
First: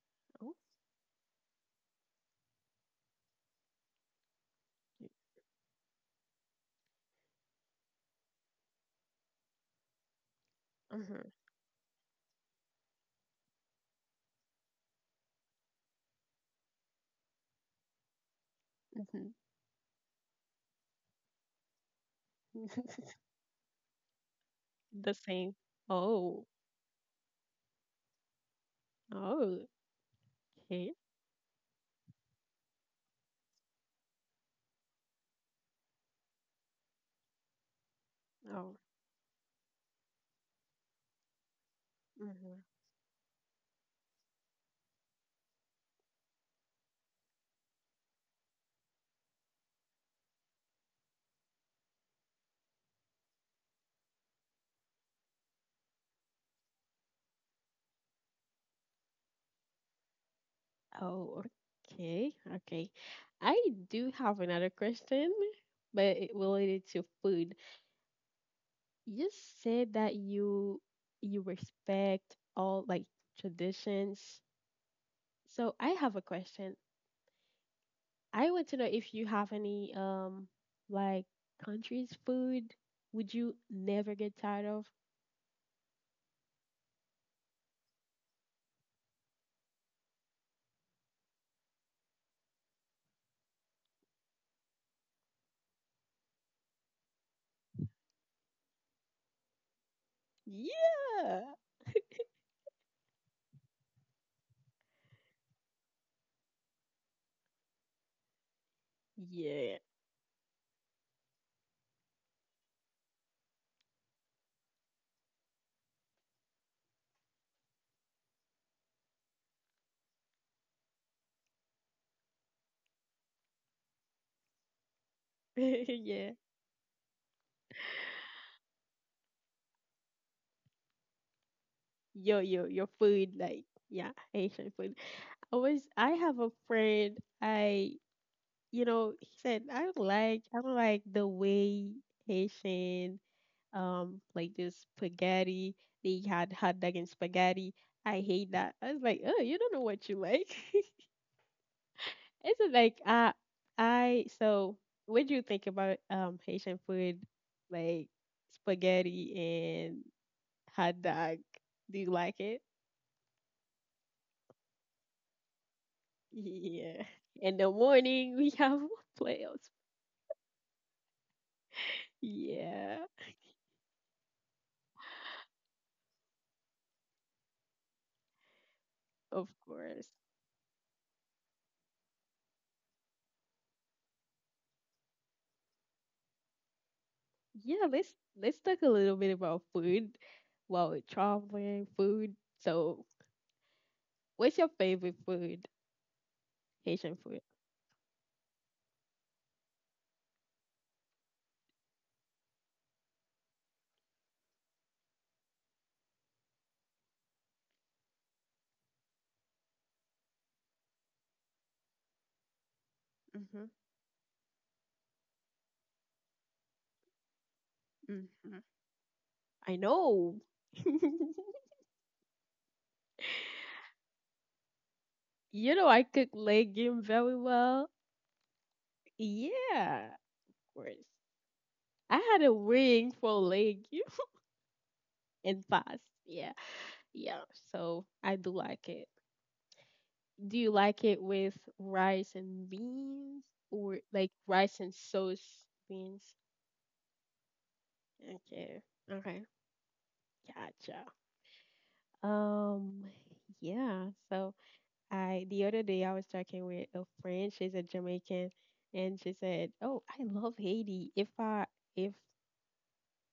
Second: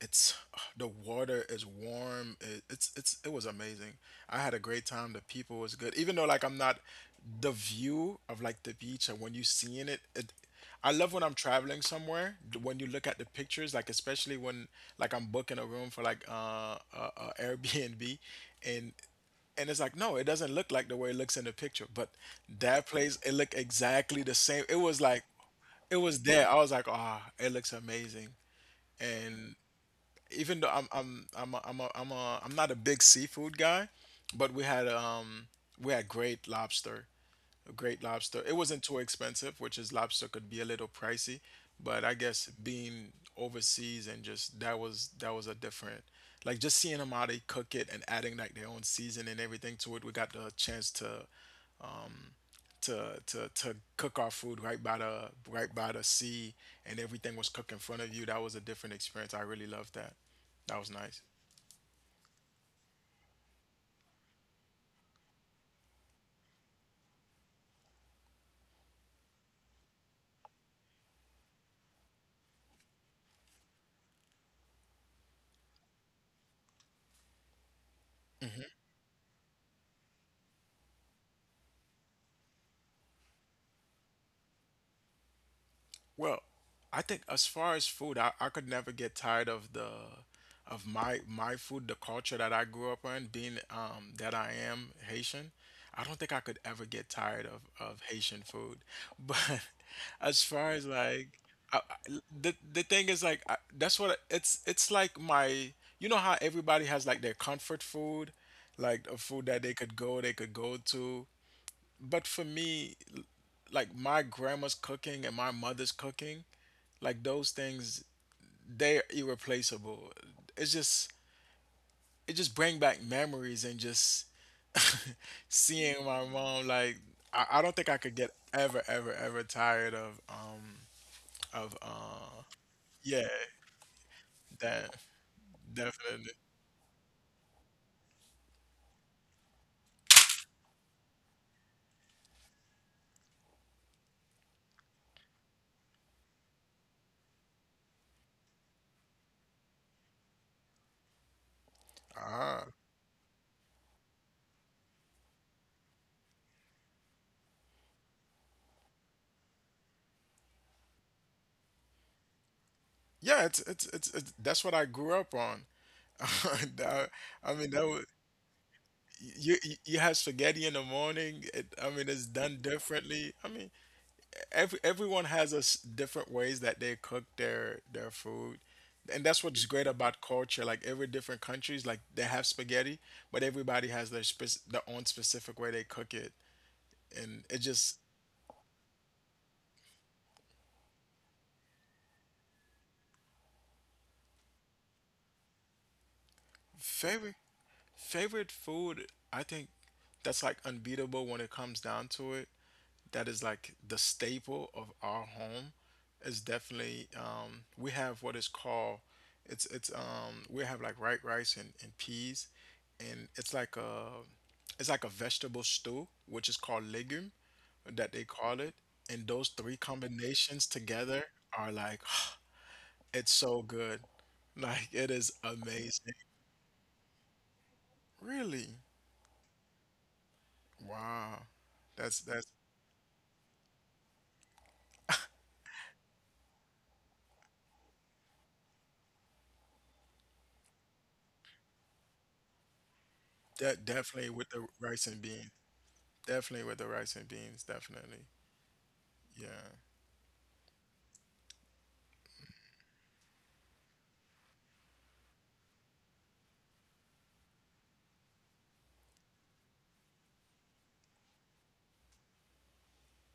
Speaker 2: it's
Speaker 1: Oh.
Speaker 2: the water is warm, it it was amazing. I had a great time, the people was good, even though like I'm not, the view of like the beach and when you seeing it, I love when
Speaker 1: Mm-hmm.
Speaker 2: I'm traveling somewhere when you look at the pictures, like especially when like I'm booking a room for like (laughs) Airbnb and
Speaker 1: Mm-hmm.
Speaker 2: and it's like no, it doesn't look like the way it looks in the picture, but that place, it looked exactly the same. It
Speaker 1: (laughs)
Speaker 2: was
Speaker 1: The
Speaker 2: like
Speaker 1: same.
Speaker 2: it was
Speaker 1: Oh.
Speaker 2: there. I was like, ah, it looks amazing. And
Speaker 1: Oh,
Speaker 2: even though
Speaker 1: okay.
Speaker 2: I'm a, I'm a, I'm a, I'm not a big seafood guy, but we had great lobster, great lobster. It
Speaker 1: Oh,
Speaker 2: wasn't too expensive, which is lobster could be a little pricey, but I guess
Speaker 1: hmm,
Speaker 2: being overseas and just that was a different, like just seeing them how they cook it and adding like their own season and everything to it. We got the chance to um, to cook our food right by the sea, and everything was cooked in front of you. That was a different experience. I really loved that. That was nice.
Speaker 1: oh, okay. Okay. I do have another question, but it related to food. You just said that you respect all like traditions. So I have a question. I want to know if you have any, um, like countries food would you never get tired of?
Speaker 2: Well, I think as far as food, I could never get tired of the of my food, the culture that I grew up in, being that I am Haitian. I don't think I could ever get tired of Haitian food. (laughs) But as far as like
Speaker 1: Yeah.
Speaker 2: I, the thing is like I, that's what I- it's like my, you know how everybody has like their comfort food, like a food that they
Speaker 1: Yeah.
Speaker 2: could go to. But for me, like my grandma's cooking and my mother's cooking, like those things, they're irreplaceable. It's just it just bring back memories and just (laughs) seeing
Speaker 1: (laughs)
Speaker 2: my
Speaker 1: Yeah.
Speaker 2: mom like I don't think I could get ever tired of of um
Speaker 1: Yo, yo, your
Speaker 2: yeah,
Speaker 1: food, like yeah, Asian
Speaker 2: that
Speaker 1: food. I
Speaker 2: definitely.
Speaker 1: have a friend I you know he said I don't like the way Haitian, um, like this spaghetti, they had hot dog and spaghetti. I hate that. I was like oh you don't know what you like. (laughs) It's
Speaker 2: Ah.
Speaker 1: just like, uh, I so what do you think about, um, Haitian food, like spaghetti and hot dog, do you like it?
Speaker 2: Yeah, it's that's what I grew up on. (laughs)
Speaker 1: Yeah.
Speaker 2: That- I
Speaker 1: In the
Speaker 2: mean that was
Speaker 1: morning we have (laughs)
Speaker 2: you
Speaker 1: playoffs.
Speaker 2: you you have spaghetti in the morning. It, I mean it's done
Speaker 1: Yeah,
Speaker 2: differently. I mean everyone has us different ways that they cook their food, and that's
Speaker 1: of
Speaker 2: what's great
Speaker 1: course.
Speaker 2: about culture, like every different countries like they have spaghetti, but everybody has their their own specific way they cook it, and it
Speaker 1: Yeah,
Speaker 2: just
Speaker 1: let's talk a little bit about food while we're traveling, food. So what's your favorite food? Haitian
Speaker 2: favorite
Speaker 1: food.
Speaker 2: favorite food, I think that's like unbeatable when it comes down to it. That is like the staple of our home is definitely, we have what is called, it's we have like white rice and peas, and it's
Speaker 1: Mm-hmm.
Speaker 2: like a, it's like a vegetable stew which is called legume that they call
Speaker 1: Mm-hmm.
Speaker 2: it, and those three
Speaker 1: I know.
Speaker 2: combinations
Speaker 1: (laughs)
Speaker 2: together are like (sighs) it's so good, like it is
Speaker 1: I
Speaker 2: amazing.
Speaker 1: cook legume very well.
Speaker 2: Really.
Speaker 1: Yeah, of course.
Speaker 2: Wow. that's
Speaker 1: I
Speaker 2: that's
Speaker 1: had a wing for legume (laughs) and pasta. Yeah, yeah. So I do like it. Do you like it with rice and beans
Speaker 2: that
Speaker 1: or
Speaker 2: definitely
Speaker 1: like
Speaker 2: with the
Speaker 1: rice and
Speaker 2: rice and beans,
Speaker 1: sauce beans?
Speaker 2: definitely with the rice and beans, definitely.
Speaker 1: Okay, okay,
Speaker 2: Yeah.
Speaker 1: gotcha. Um, yeah. So I the other day I was talking with a friend. She's a Jamaican, and she said, "Oh, I love Haiti. If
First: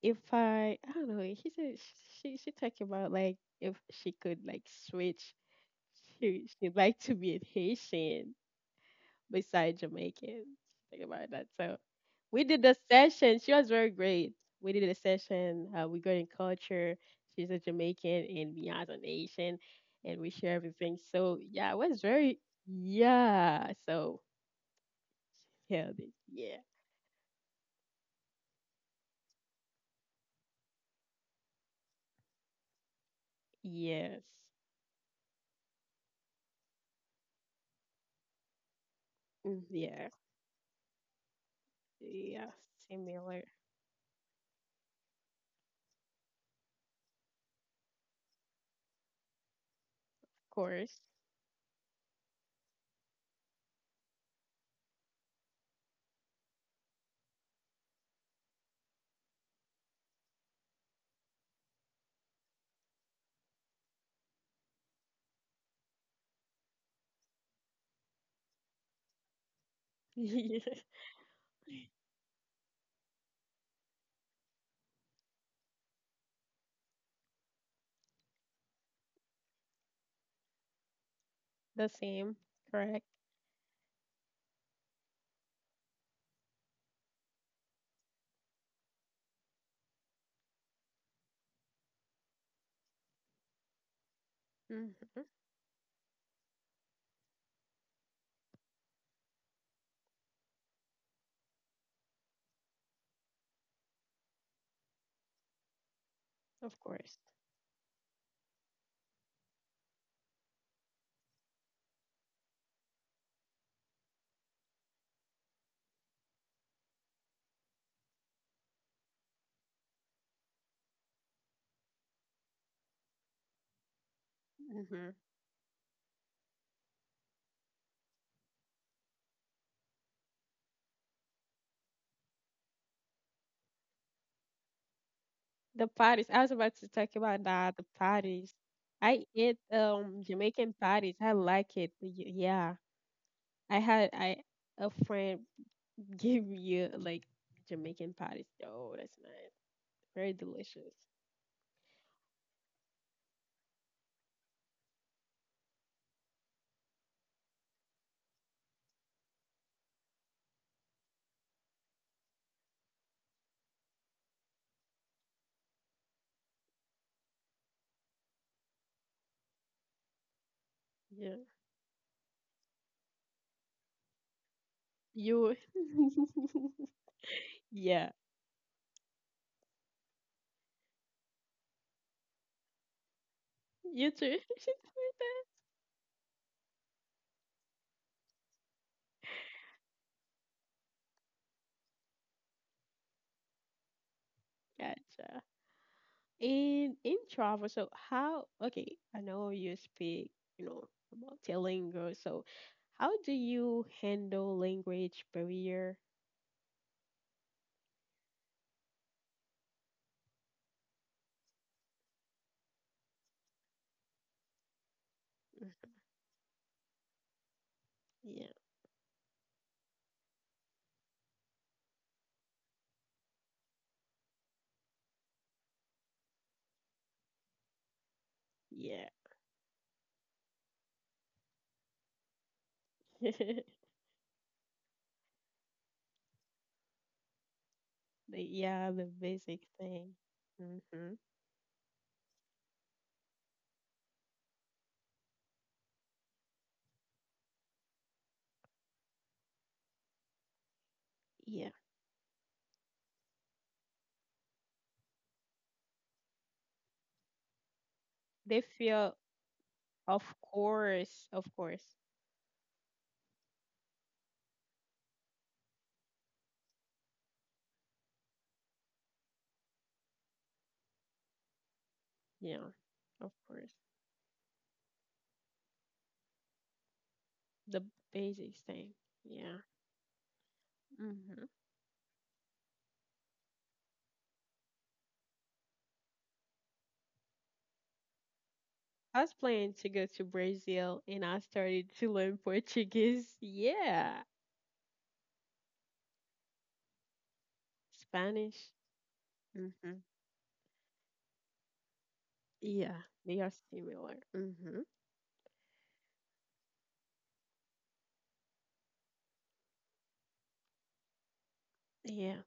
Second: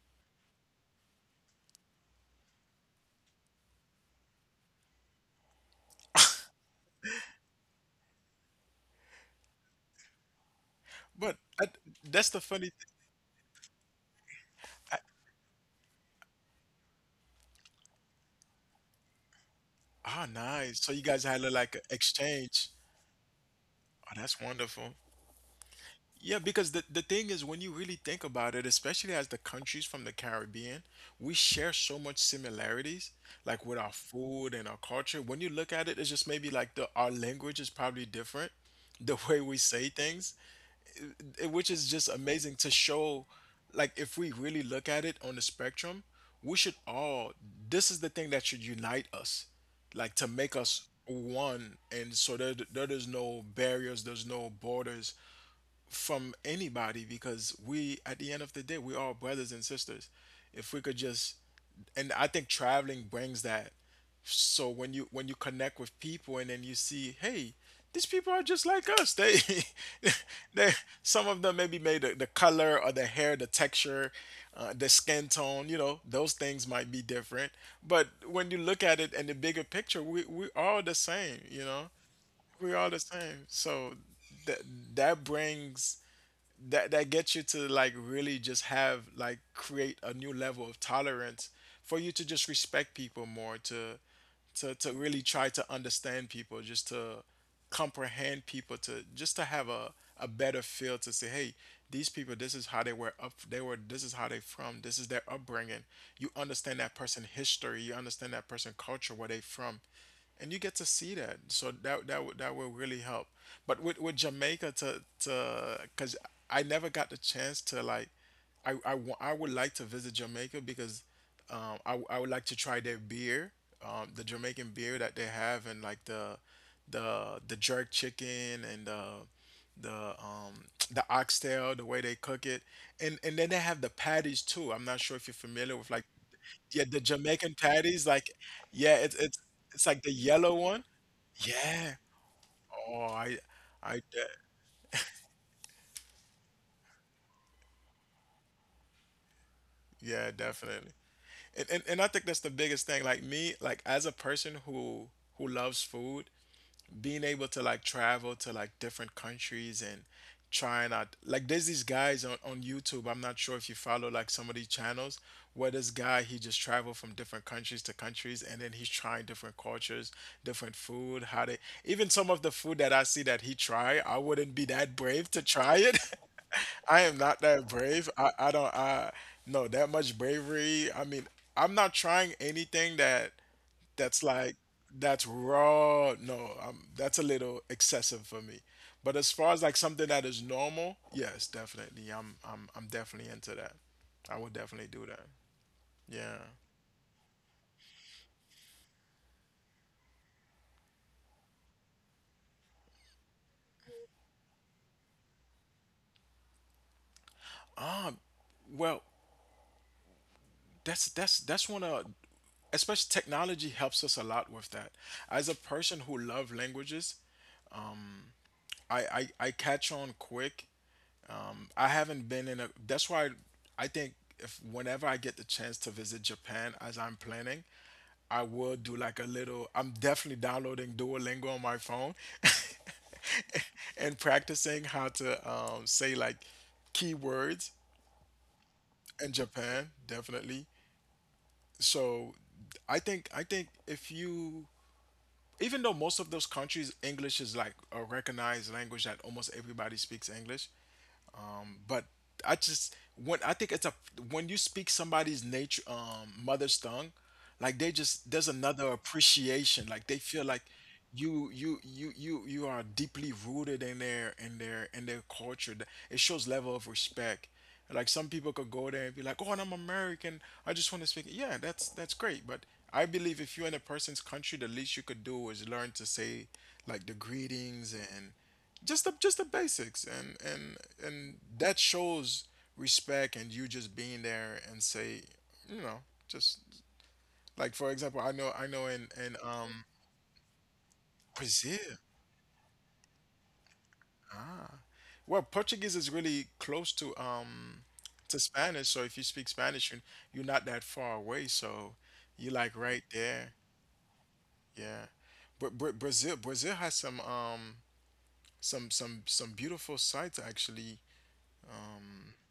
Speaker 1: if I don't know." She said she talked about like if she could like switch, she'd like to be a Haitian beside Jamaicans. Think about
Speaker 2: But
Speaker 1: that.
Speaker 2: I,
Speaker 1: So
Speaker 2: that's the
Speaker 1: we did
Speaker 2: funny
Speaker 1: the session. She was very great. We did a
Speaker 2: thing.
Speaker 1: session. We got in culture. She's a Jamaican and Beyonce an Asian, and
Speaker 2: Ah,
Speaker 1: we share
Speaker 2: nice. So
Speaker 1: everything.
Speaker 2: you guys
Speaker 1: So
Speaker 2: had a,
Speaker 1: yeah,
Speaker 2: like
Speaker 1: it
Speaker 2: an
Speaker 1: was very
Speaker 2: exchange.
Speaker 1: yeah.
Speaker 2: Oh,
Speaker 1: So
Speaker 2: that's wonderful.
Speaker 1: yeah,
Speaker 2: Yeah,
Speaker 1: yeah,
Speaker 2: because the thing is, when you really think about it, especially as the countries from the Caribbean, we share so much similarities, like with our
Speaker 1: yes,
Speaker 2: food and our culture. When you look at it, it's just maybe like the our language is probably different, (laughs) the way we
Speaker 1: Mm,
Speaker 2: say
Speaker 1: yeah,
Speaker 2: things, it- which is just
Speaker 1: yeah,
Speaker 2: amazing to show
Speaker 1: similar, of
Speaker 2: like if we really look at it on the spectrum we should all, this is the thing that should unite us, like to make us
Speaker 1: course.
Speaker 2: one, and so there is no barriers, there's no borders from anybody, because we at the end of the day we are brothers and sisters, if we could just, and I think traveling brings that. So when you connect with people and then you see, hey, these people are just like us. They (laughs)
Speaker 1: (laughs) the
Speaker 2: they, some of them maybe made the color or the hair, the texture, the skin tone, you know, those things might be different. But when you look at it in the bigger picture, we all the same, you know.
Speaker 1: same,
Speaker 2: We're all the
Speaker 1: correct?
Speaker 2: same. So that that brings that that gets you to like really just have like create a new level of tolerance for you to just respect people more to
Speaker 1: Hmm.
Speaker 2: really try to understand people, just to comprehend people, to just to have a better feel to say hey, these people, this is how they were up, they were, this is how they from, this is their upbringing, you understand
Speaker 1: Of
Speaker 2: that
Speaker 1: course.
Speaker 2: person history, you understand that person culture where they from, and you get to see that. So that will really help. But with Jamaica, to because I never got the chance to like, I would like to visit Jamaica because I would like to try their beer, the Jamaican beer
Speaker 1: Hmm.
Speaker 2: that they have, and like the the jerk chicken and the (tsk) the oxtail the way they cook it, and then they have the patties too. I'm not sure if you're familiar
Speaker 1: The
Speaker 2: with like,
Speaker 1: patties. I was about
Speaker 2: yeah,
Speaker 1: to
Speaker 2: the
Speaker 1: talk about
Speaker 2: Jamaican
Speaker 1: that. The
Speaker 2: patties, like
Speaker 1: patties.
Speaker 2: yeah, it's
Speaker 1: I eat
Speaker 2: it's like the yellow
Speaker 1: Jamaican
Speaker 2: one,
Speaker 1: patties. I like it.
Speaker 2: yeah.
Speaker 1: Yeah,
Speaker 2: Oh,
Speaker 1: I
Speaker 2: I, de-
Speaker 1: had I a friend (laughs) gave me like Jamaican patties. Oh, that's nice.
Speaker 2: yeah,
Speaker 1: Very
Speaker 2: definitely.
Speaker 1: delicious.
Speaker 2: And, and I think that's the biggest thing. Like me, like as a person who loves food, being able to like travel to like different countries and trying out, like there's these guys on YouTube. I'm not sure if you follow like some of these channels where this guy he just traveled from different countries to countries, and then he's trying different cultures, different food, how
Speaker 1: Yeah.
Speaker 2: they, even some of the food that I see that he try, I wouldn't be that brave to
Speaker 1: You.
Speaker 2: try it. (laughs)
Speaker 1: (laughs)
Speaker 2: I am not that brave.
Speaker 1: yeah.
Speaker 2: I don't, I no that much bravery. I mean, I'm not trying anything
Speaker 1: You
Speaker 2: that's
Speaker 1: too.
Speaker 2: like
Speaker 1: (laughs)
Speaker 2: that's raw. No, That's a little excessive for me. But as far as like something that is normal, yes, definitely. I'm definitely into that. I would definitely do that.
Speaker 1: gotcha.
Speaker 2: Yeah.
Speaker 1: In travel, so how? Okay, I know you speak. You know about the. So, how do you handle language barrier?
Speaker 2: Well, that's one of especially technology helps us a lot with that. As a person who love languages,
Speaker 1: Yeah,
Speaker 2: I catch on quick. I haven't been in a. That's why I think if whenever I get the chance to visit Japan as I'm planning, I will do
Speaker 1: yeah.
Speaker 2: like a little. I'm definitely downloading Duolingo on my phone
Speaker 1: (laughs)
Speaker 2: (laughs) and practicing how to say like keywords
Speaker 1: Yeah, the
Speaker 2: in
Speaker 1: basic
Speaker 2: Japan.
Speaker 1: thing.
Speaker 2: Definitely.
Speaker 1: Mm-hmm.
Speaker 2: So I think if you even though most of those countries English is like a recognized language that almost everybody speaks English.
Speaker 1: Yeah.
Speaker 2: But I just when I think it's a when you speak somebody's nature mother's tongue, like they just there's
Speaker 1: They
Speaker 2: another
Speaker 1: feel,
Speaker 2: appreciation. Like they
Speaker 1: of
Speaker 2: feel like
Speaker 1: course, of
Speaker 2: you you
Speaker 1: course.
Speaker 2: you you you are deeply rooted in their culture. It shows level of respect. Like some people could go there and be like, "Oh, and I'm American. I just want to speak." Yeah, that's great, but
Speaker 1: Yeah,
Speaker 2: I
Speaker 1: of
Speaker 2: believe if you're
Speaker 1: course.
Speaker 2: in a person's country, the least you could do is learn to say like the
Speaker 1: The
Speaker 2: greetings and
Speaker 1: basic thing.
Speaker 2: just the
Speaker 1: Yeah.
Speaker 2: basics and
Speaker 1: Mm-hmm.
Speaker 2: that shows respect, and you just being there and say you know just like for example I know in
Speaker 1: I was planning to go to Brazil and I started
Speaker 2: Brazil.
Speaker 1: to learn (laughs) Portuguese. Yeah.
Speaker 2: Well, Portuguese is really close to
Speaker 1: Spanish.
Speaker 2: Spanish, so if you speak Spanish
Speaker 1: Mm-hmm.
Speaker 2: you're not that far away, so you're like right
Speaker 1: Yeah, they
Speaker 2: there.
Speaker 1: are similar. Mm-hmm.
Speaker 2: Yeah, but Brazil has some some beautiful sights actually.
Speaker 1: Yeah.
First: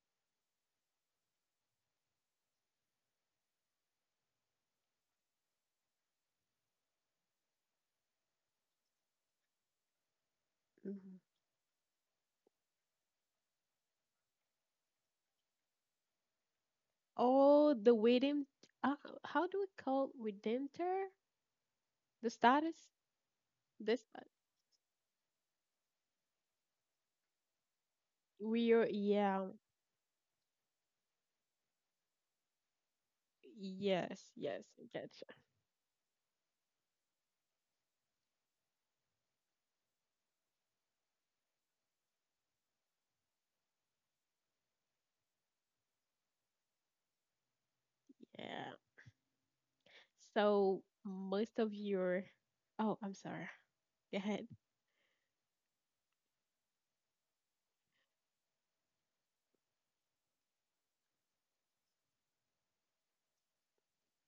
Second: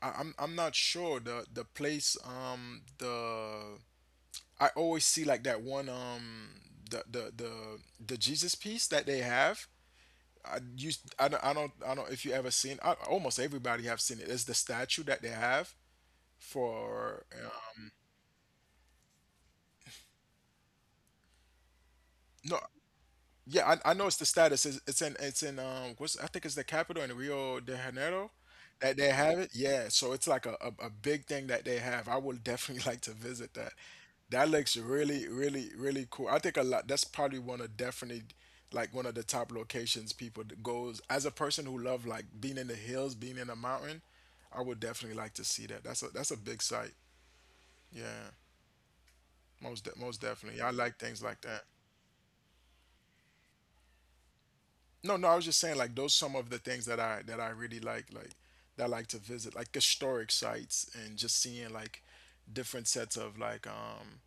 Speaker 2: I'm not sure the place, the I always see like that one, the the the the Jesus piece that they have. I you
Speaker 1: Mm-hmm.
Speaker 2: I don't I don't I don't if you ever seen. I, almost everybody have seen it. It's the statue that they have for
Speaker 1: Oh, the redeem. Uh, how do we call redemptor? The
Speaker 2: no.
Speaker 1: status?
Speaker 2: Yeah, I
Speaker 1: This.
Speaker 2: know it's the status. It's in what's I think it's the capital in Rio de Janeiro
Speaker 1: We are,
Speaker 2: that they have
Speaker 1: yeah,
Speaker 2: it. Yeah, so it's like a big thing that they have. I would definitely (laughs) like to visit that.
Speaker 1: yes,
Speaker 2: That
Speaker 1: yes,
Speaker 2: looks
Speaker 1: gotcha.
Speaker 2: really, really, really cool. I think a lot that's probably one of definitely like one of the top locations people goes, as a person who love like being in the hills, being in a mountain. I would definitely like to see that. That's a big site. Yeah,
Speaker 1: Yeah.
Speaker 2: most de most definitely. I
Speaker 1: So
Speaker 2: like things like
Speaker 1: most
Speaker 2: that.
Speaker 1: of your, oh, I'm sorry. Go ahead.
Speaker 2: No, no, I was just saying like those some of the things that I really like that I like to visit, like historic sites and just seeing like different sets of um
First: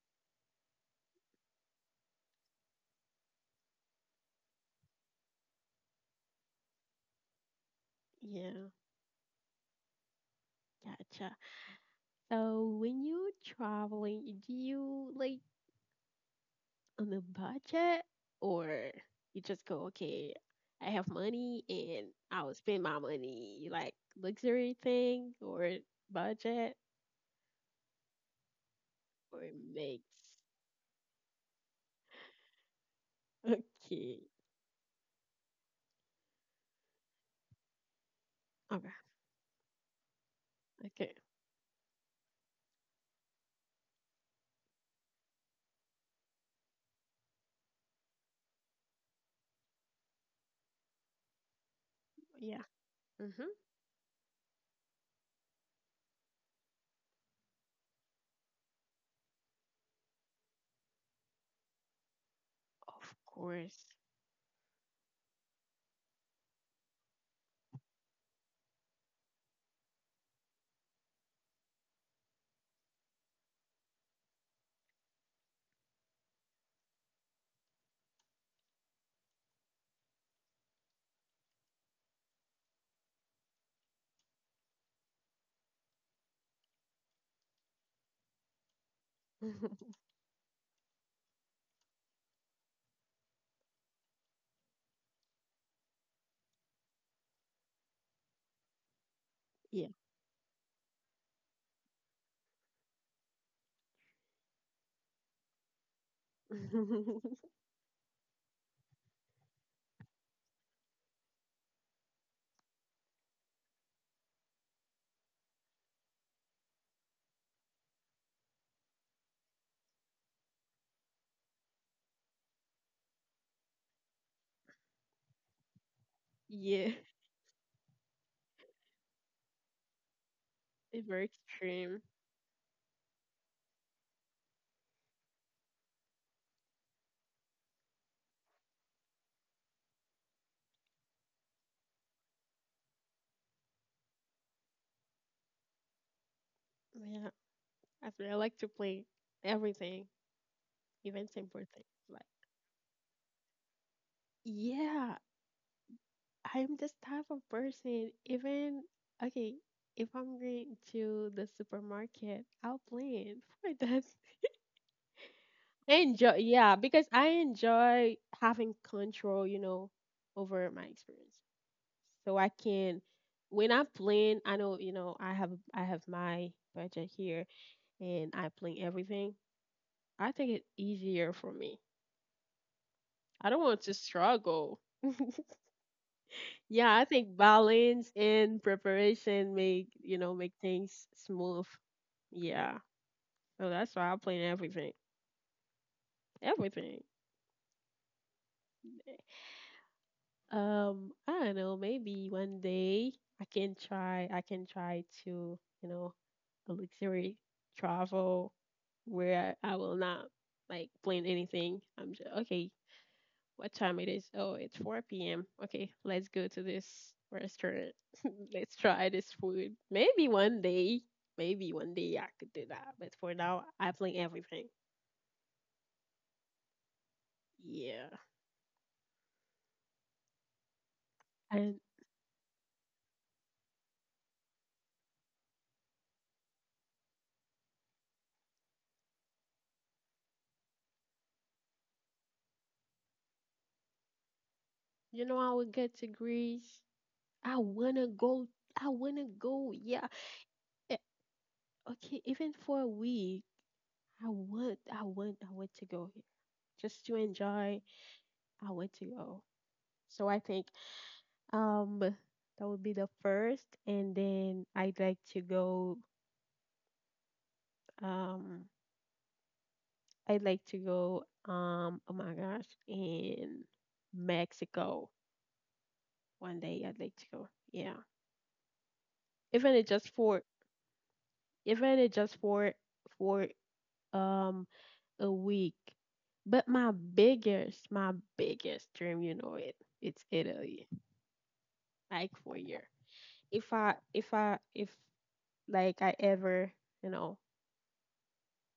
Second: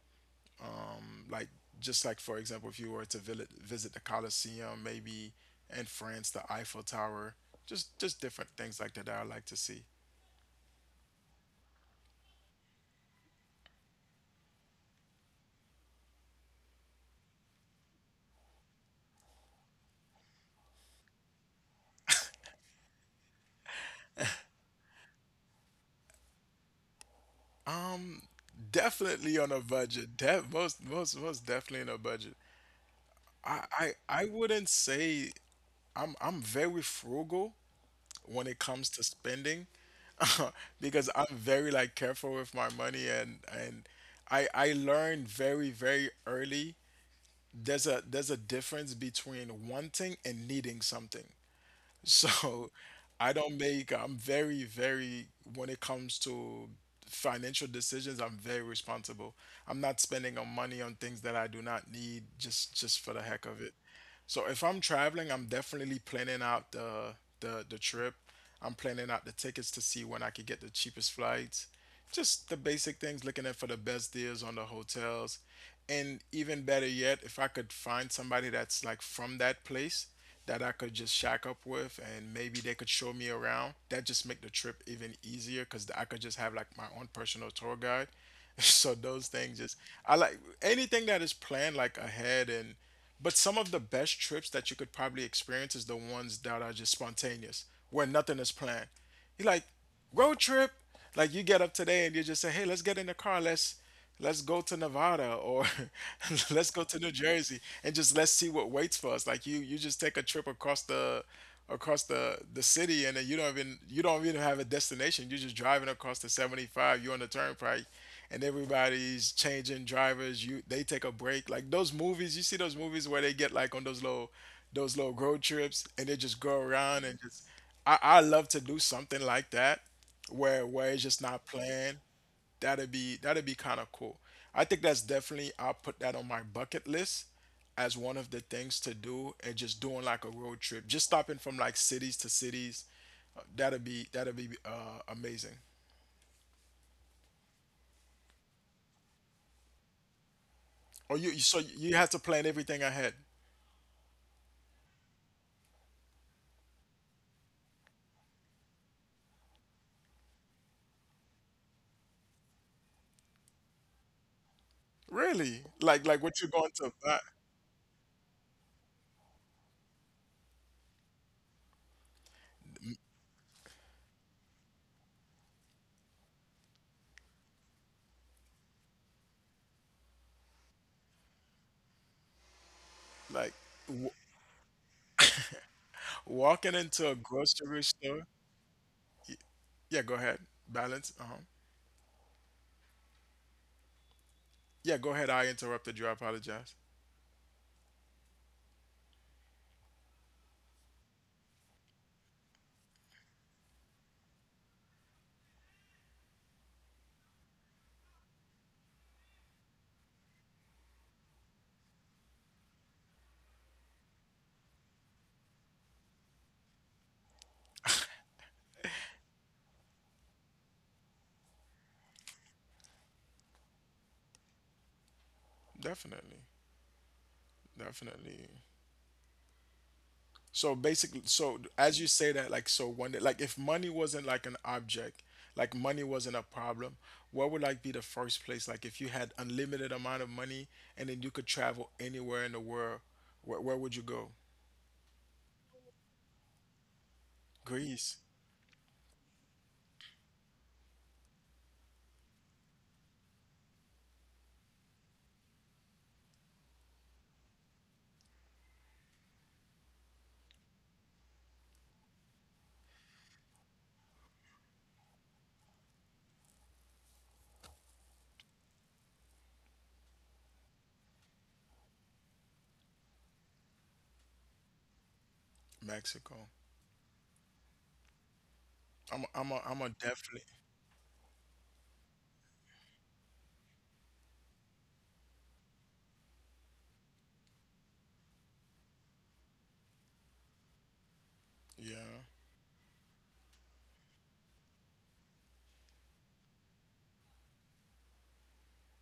Speaker 2: um, like just like for example if you were to visit the Colosseum, maybe in France the Eiffel Tower, just different
Speaker 1: Yeah,
Speaker 2: things like that that I like to see.
Speaker 1: gotcha. So when you're traveling, do you like on a budget or you just go, okay, I have money and I will spend my money, you like luxury thing or budget
Speaker 2: Definitely
Speaker 1: or
Speaker 2: on a
Speaker 1: mix?
Speaker 2: budget. Def Most most most definitely on a budget. I I
Speaker 1: Okay.
Speaker 2: I wouldn't say I'm very frugal when it comes
Speaker 1: Okay.
Speaker 2: to spending (laughs) because
Speaker 1: Okay.
Speaker 2: I'm very like careful with my money, and I learned very very early there's a difference between wanting and needing something.
Speaker 1: Yeah.
Speaker 2: So I
Speaker 1: Mm-hmm.
Speaker 2: don't make, I'm very, very, when it comes to financial decisions, I'm very responsible. I'm not spending on money on things that I do not need, just for the
Speaker 1: Of
Speaker 2: heck of it.
Speaker 1: course.
Speaker 2: So if I'm traveling, I'm definitely planning out the trip. I'm planning out the tickets to see when I could get the cheapest flights. Just the basic things, looking at for the best deals on the hotels. And even better yet, if I could find somebody that's like from that place that I could just shack up with and maybe they could show me around, that just make the trip even easier because I could just have like my own personal tour guide. (laughs) So those things just
Speaker 1: (laughs)
Speaker 2: I like anything that is planned like ahead, and but some of the best trips that you could probably experience is the ones that are just spontaneous, where nothing is planned. You're like,
Speaker 1: Yeah.
Speaker 2: road trip, like you get up today and you just say, hey, let's get in the car, let's go to Nevada, or (laughs) let's go to New
Speaker 1: (laughs)
Speaker 2: Jersey and just let's see what waits for us. Like you just take a trip across the city, and then you don't even have a destination, you're just driving across the 75, you're on the turnpike and everybody's changing drivers. You they take a break, like those movies, you see those movies where they get like on those little road trips and they just go around
Speaker 1: yeah.
Speaker 2: and just I love to do something like that, where it's just
Speaker 1: It's very
Speaker 2: not planned.
Speaker 1: extreme.
Speaker 2: That'd be kind of cool. I think that's definitely I'll put that on my bucket list as one of the things to do, and just doing like a road trip, just stopping from like cities to cities. That'd be amazing.
Speaker 1: Yeah. As well, I like to play everything,
Speaker 2: Or
Speaker 1: even
Speaker 2: so
Speaker 1: simple
Speaker 2: you have
Speaker 1: things.
Speaker 2: to
Speaker 1: Like,
Speaker 2: plan everything ahead.
Speaker 1: yeah, I'm this type of person. Even, okay, if I'm going to the supermarket, I'll play it for that. (laughs)
Speaker 2: Really?
Speaker 1: I
Speaker 2: Like what you're
Speaker 1: enjoy,
Speaker 2: going to
Speaker 1: yeah,
Speaker 2: buy?
Speaker 1: because I enjoy having control, over my experience. So I can, when I'm playing, I know, I have my budget here. And I plan everything, I think it's easier for me.
Speaker 2: Like
Speaker 1: I don't
Speaker 2: w
Speaker 1: want to struggle.
Speaker 2: walking
Speaker 1: (laughs)
Speaker 2: into a
Speaker 1: yeah, I think
Speaker 2: grocery store?
Speaker 1: balance and preparation
Speaker 2: Yeah, go
Speaker 1: make
Speaker 2: ahead.
Speaker 1: you know make
Speaker 2: Balance. Uh-huh.
Speaker 1: things smooth. Yeah, so that's why I plan
Speaker 2: Yeah, go
Speaker 1: everything.
Speaker 2: ahead. I interrupted you. I apologize.
Speaker 1: Everything. I don't know. Maybe one day I can try. I can try to a luxury travel where I will not like plan anything. I'm just okay. What time it is? Oh, it's 4 p.m. Okay, let's go to this restaurant. (laughs) let's try this food. Maybe one day I could do that. But for now, I plan everything.
Speaker 2: Definitely.
Speaker 1: Yeah.
Speaker 2: Definitely. So basically, so as
Speaker 1: And
Speaker 2: you say that, like, so one day, like, if money wasn't like an object, like money wasn't a problem, what would like be the first place? Like, if you had unlimited amount of money and then you could travel anywhere in the world, where would you go?
Speaker 1: I would get to Greece. I
Speaker 2: Greece,
Speaker 1: wanna go. I wanna go. Yeah. Eh, okay, even for a week, I want to go here just to enjoy. I want to go. So I think, that would be the first, and then I'd like to go. Um, I'd like to go. Oh my gosh, in Mexico
Speaker 2: Mexico.
Speaker 1: one day. I'd like to go. Yeah,
Speaker 2: I'm a
Speaker 1: even it just
Speaker 2: definitely,
Speaker 1: for even it just for for um a week. But my biggest dream, it's Italy.
Speaker 2: yeah.
Speaker 1: Like for a year. If like I ever, you know,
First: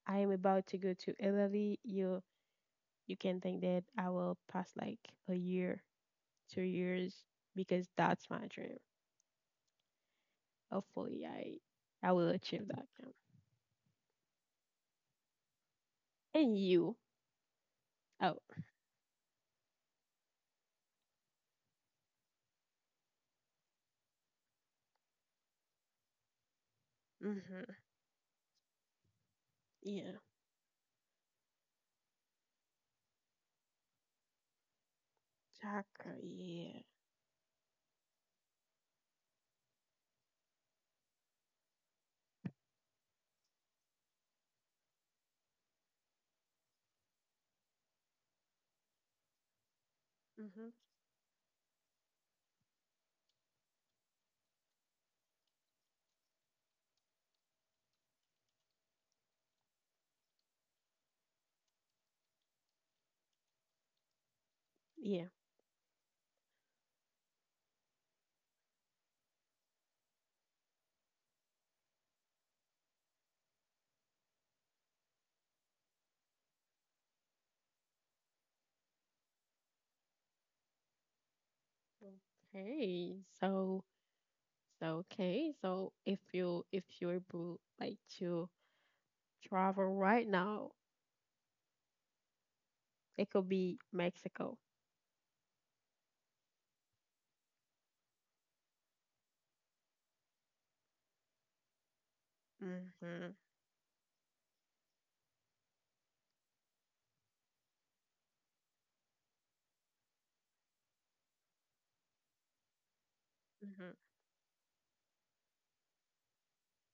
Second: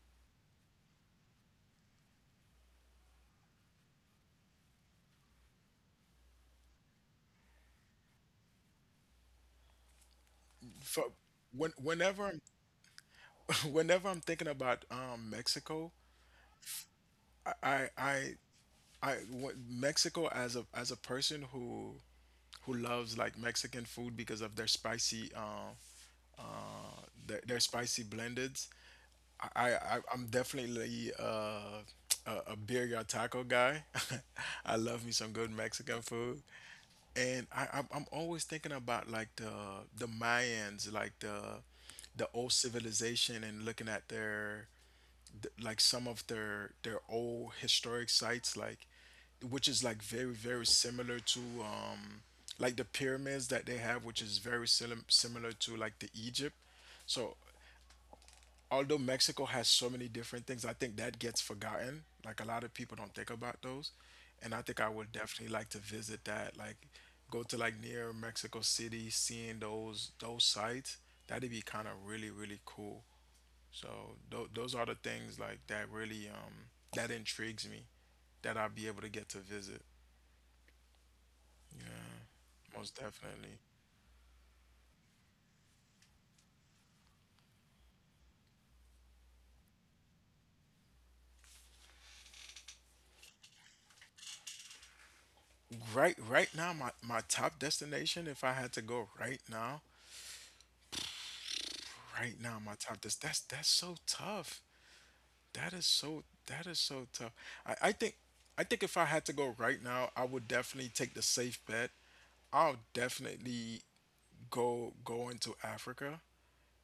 Speaker 1: I am about to go to Italy, you can think that I will pass like a year, 2 years, because that's my dream.
Speaker 2: For
Speaker 1: Hopefully, I
Speaker 2: when,
Speaker 1: I
Speaker 2: whenever,
Speaker 1: will achieve that. Yeah.
Speaker 2: (laughs) whenever I'm thinking about Mexico,
Speaker 1: And you?
Speaker 2: I, I, I
Speaker 1: Oh,
Speaker 2: I what, Mexico as a person who loves like Mexican food because of
Speaker 1: mm-hmm.
Speaker 2: their spicy blendeds. I, I
Speaker 1: Yeah,
Speaker 2: I'm definitely (tsk) a birria taco guy. (laughs) I love me some good Mexican
Speaker 1: Chakra,
Speaker 2: food,
Speaker 1: yeah,
Speaker 2: and I'm always thinking about like the Mayans, like the old civilization, and looking at their like some of their old historic sites, like which is like very very
Speaker 1: mm-hmm.
Speaker 2: similar to like the pyramids that they have, which is very similar to like the Egypt. So although Mexico has so many different things, I think that gets forgotten, like a lot of people don't think about those, and I think I would
Speaker 1: Yeah.
Speaker 2: definitely like to visit that, like go to like near Mexico City, seeing those sites. That'd be kind of really really cool. So those are the things like that really that intrigues me, that I'll be able to get to visit. Most
Speaker 1: Okay,
Speaker 2: definitely.
Speaker 1: so okay, so if you're able like to travel right now, it could be Mexico.
Speaker 2: Right now my my top destination if I had to go right now, right now my top this,
Speaker 1: Mm-hmm.
Speaker 2: that's so tough. That is so tough. I I think I think if I had to go right now, I would definitely take the safe bet. I'll
Speaker 1: Mm-hmm.
Speaker 2: definitely go into Africa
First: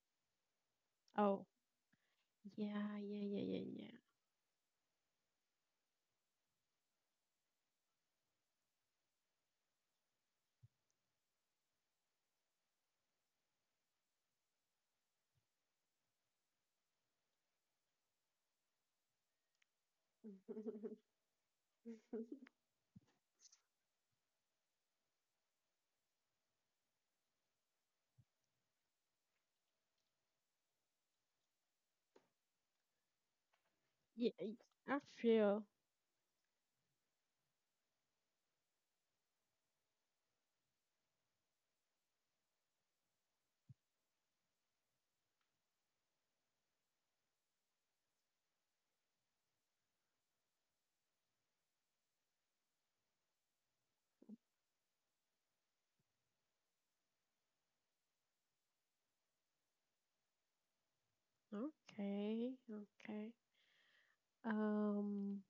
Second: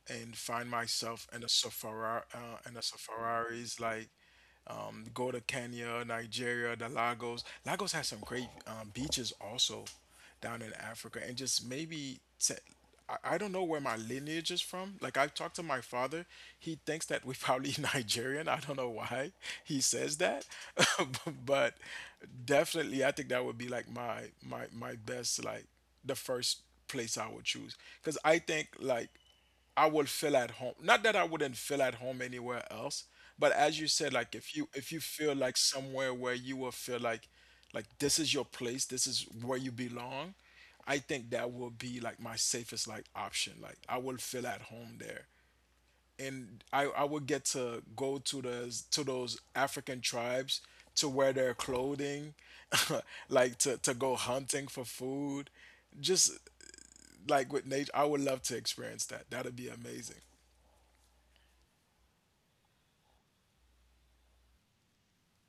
Speaker 2: and find myself in
Speaker 1: Oh,
Speaker 2: a safari, in a
Speaker 1: yeah, yeah, yeah, yeah,
Speaker 2: safaris
Speaker 1: yeah.
Speaker 2: like go to Kenya, Nigeria, the Lagos. Lagos has some great beaches also down in Africa, and just maybe I don't know where my lineage is from. Like I've talked to my father, he thinks that we're probably (laughs) Nigerian. I don't know why he says that, (laughs)
Speaker 1: (laughs)
Speaker 2: but definitely I think that would be like my my best like the first place I would choose because I think like I will feel at home. Not that I wouldn't feel at home anywhere else, but as you said,
Speaker 1: Yeah,
Speaker 2: like if
Speaker 1: I
Speaker 2: you feel like
Speaker 1: feel
Speaker 2: somewhere where you will feel like this is your place, this is where you belong, I think that will be like my safest like option. Like I will feel at home there. And I would get to go to those African tribes to wear their clothing, (laughs) like to go hunting for food. Just Like with nature, I would love to experience that. That'd be amazing.
Speaker 1: okay, okay. Um,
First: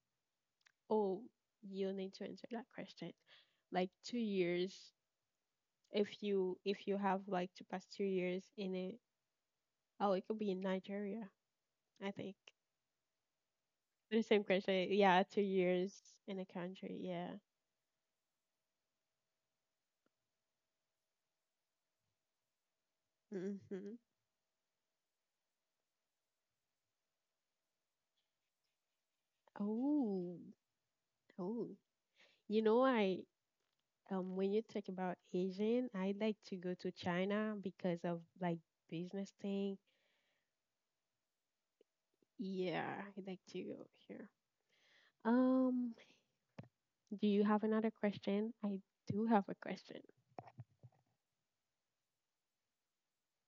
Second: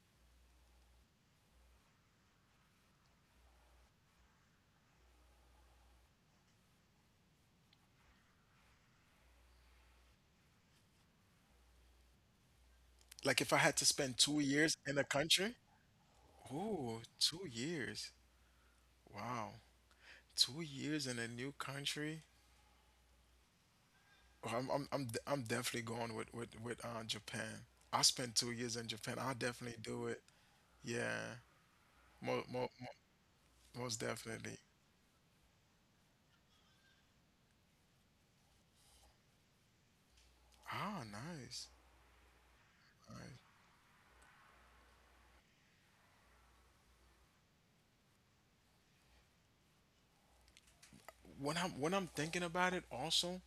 Speaker 1: oh, you need to answer that question. Like 2 years, if you have like to pass 2 years in a, oh, it could be in Nigeria, I think.
Speaker 2: Like if I had to spend
Speaker 1: The
Speaker 2: two
Speaker 1: same
Speaker 2: years
Speaker 1: question,
Speaker 2: in a
Speaker 1: yeah, two
Speaker 2: country?
Speaker 1: years in a country,
Speaker 2: Ooh,
Speaker 1: yeah.
Speaker 2: 2 years. Wow. 2 years in a new country?
Speaker 1: Mm-hmm.
Speaker 2: Oh, I'm definitely going with Japan. I spent 2 years in Japan. I'll definitely do it.
Speaker 1: Oh,
Speaker 2: Yeah.
Speaker 1: oh.
Speaker 2: Mo
Speaker 1: You
Speaker 2: mo
Speaker 1: know,
Speaker 2: mo
Speaker 1: I
Speaker 2: Most
Speaker 1: When
Speaker 2: definitely.
Speaker 1: you talk about Asian, I like to go to China because of like business thing.
Speaker 2: Ah, nice.
Speaker 1: Yeah, I'd like to go here. Um, do you have another question? I do have a question.
Speaker 2: When I'm thinking about it also,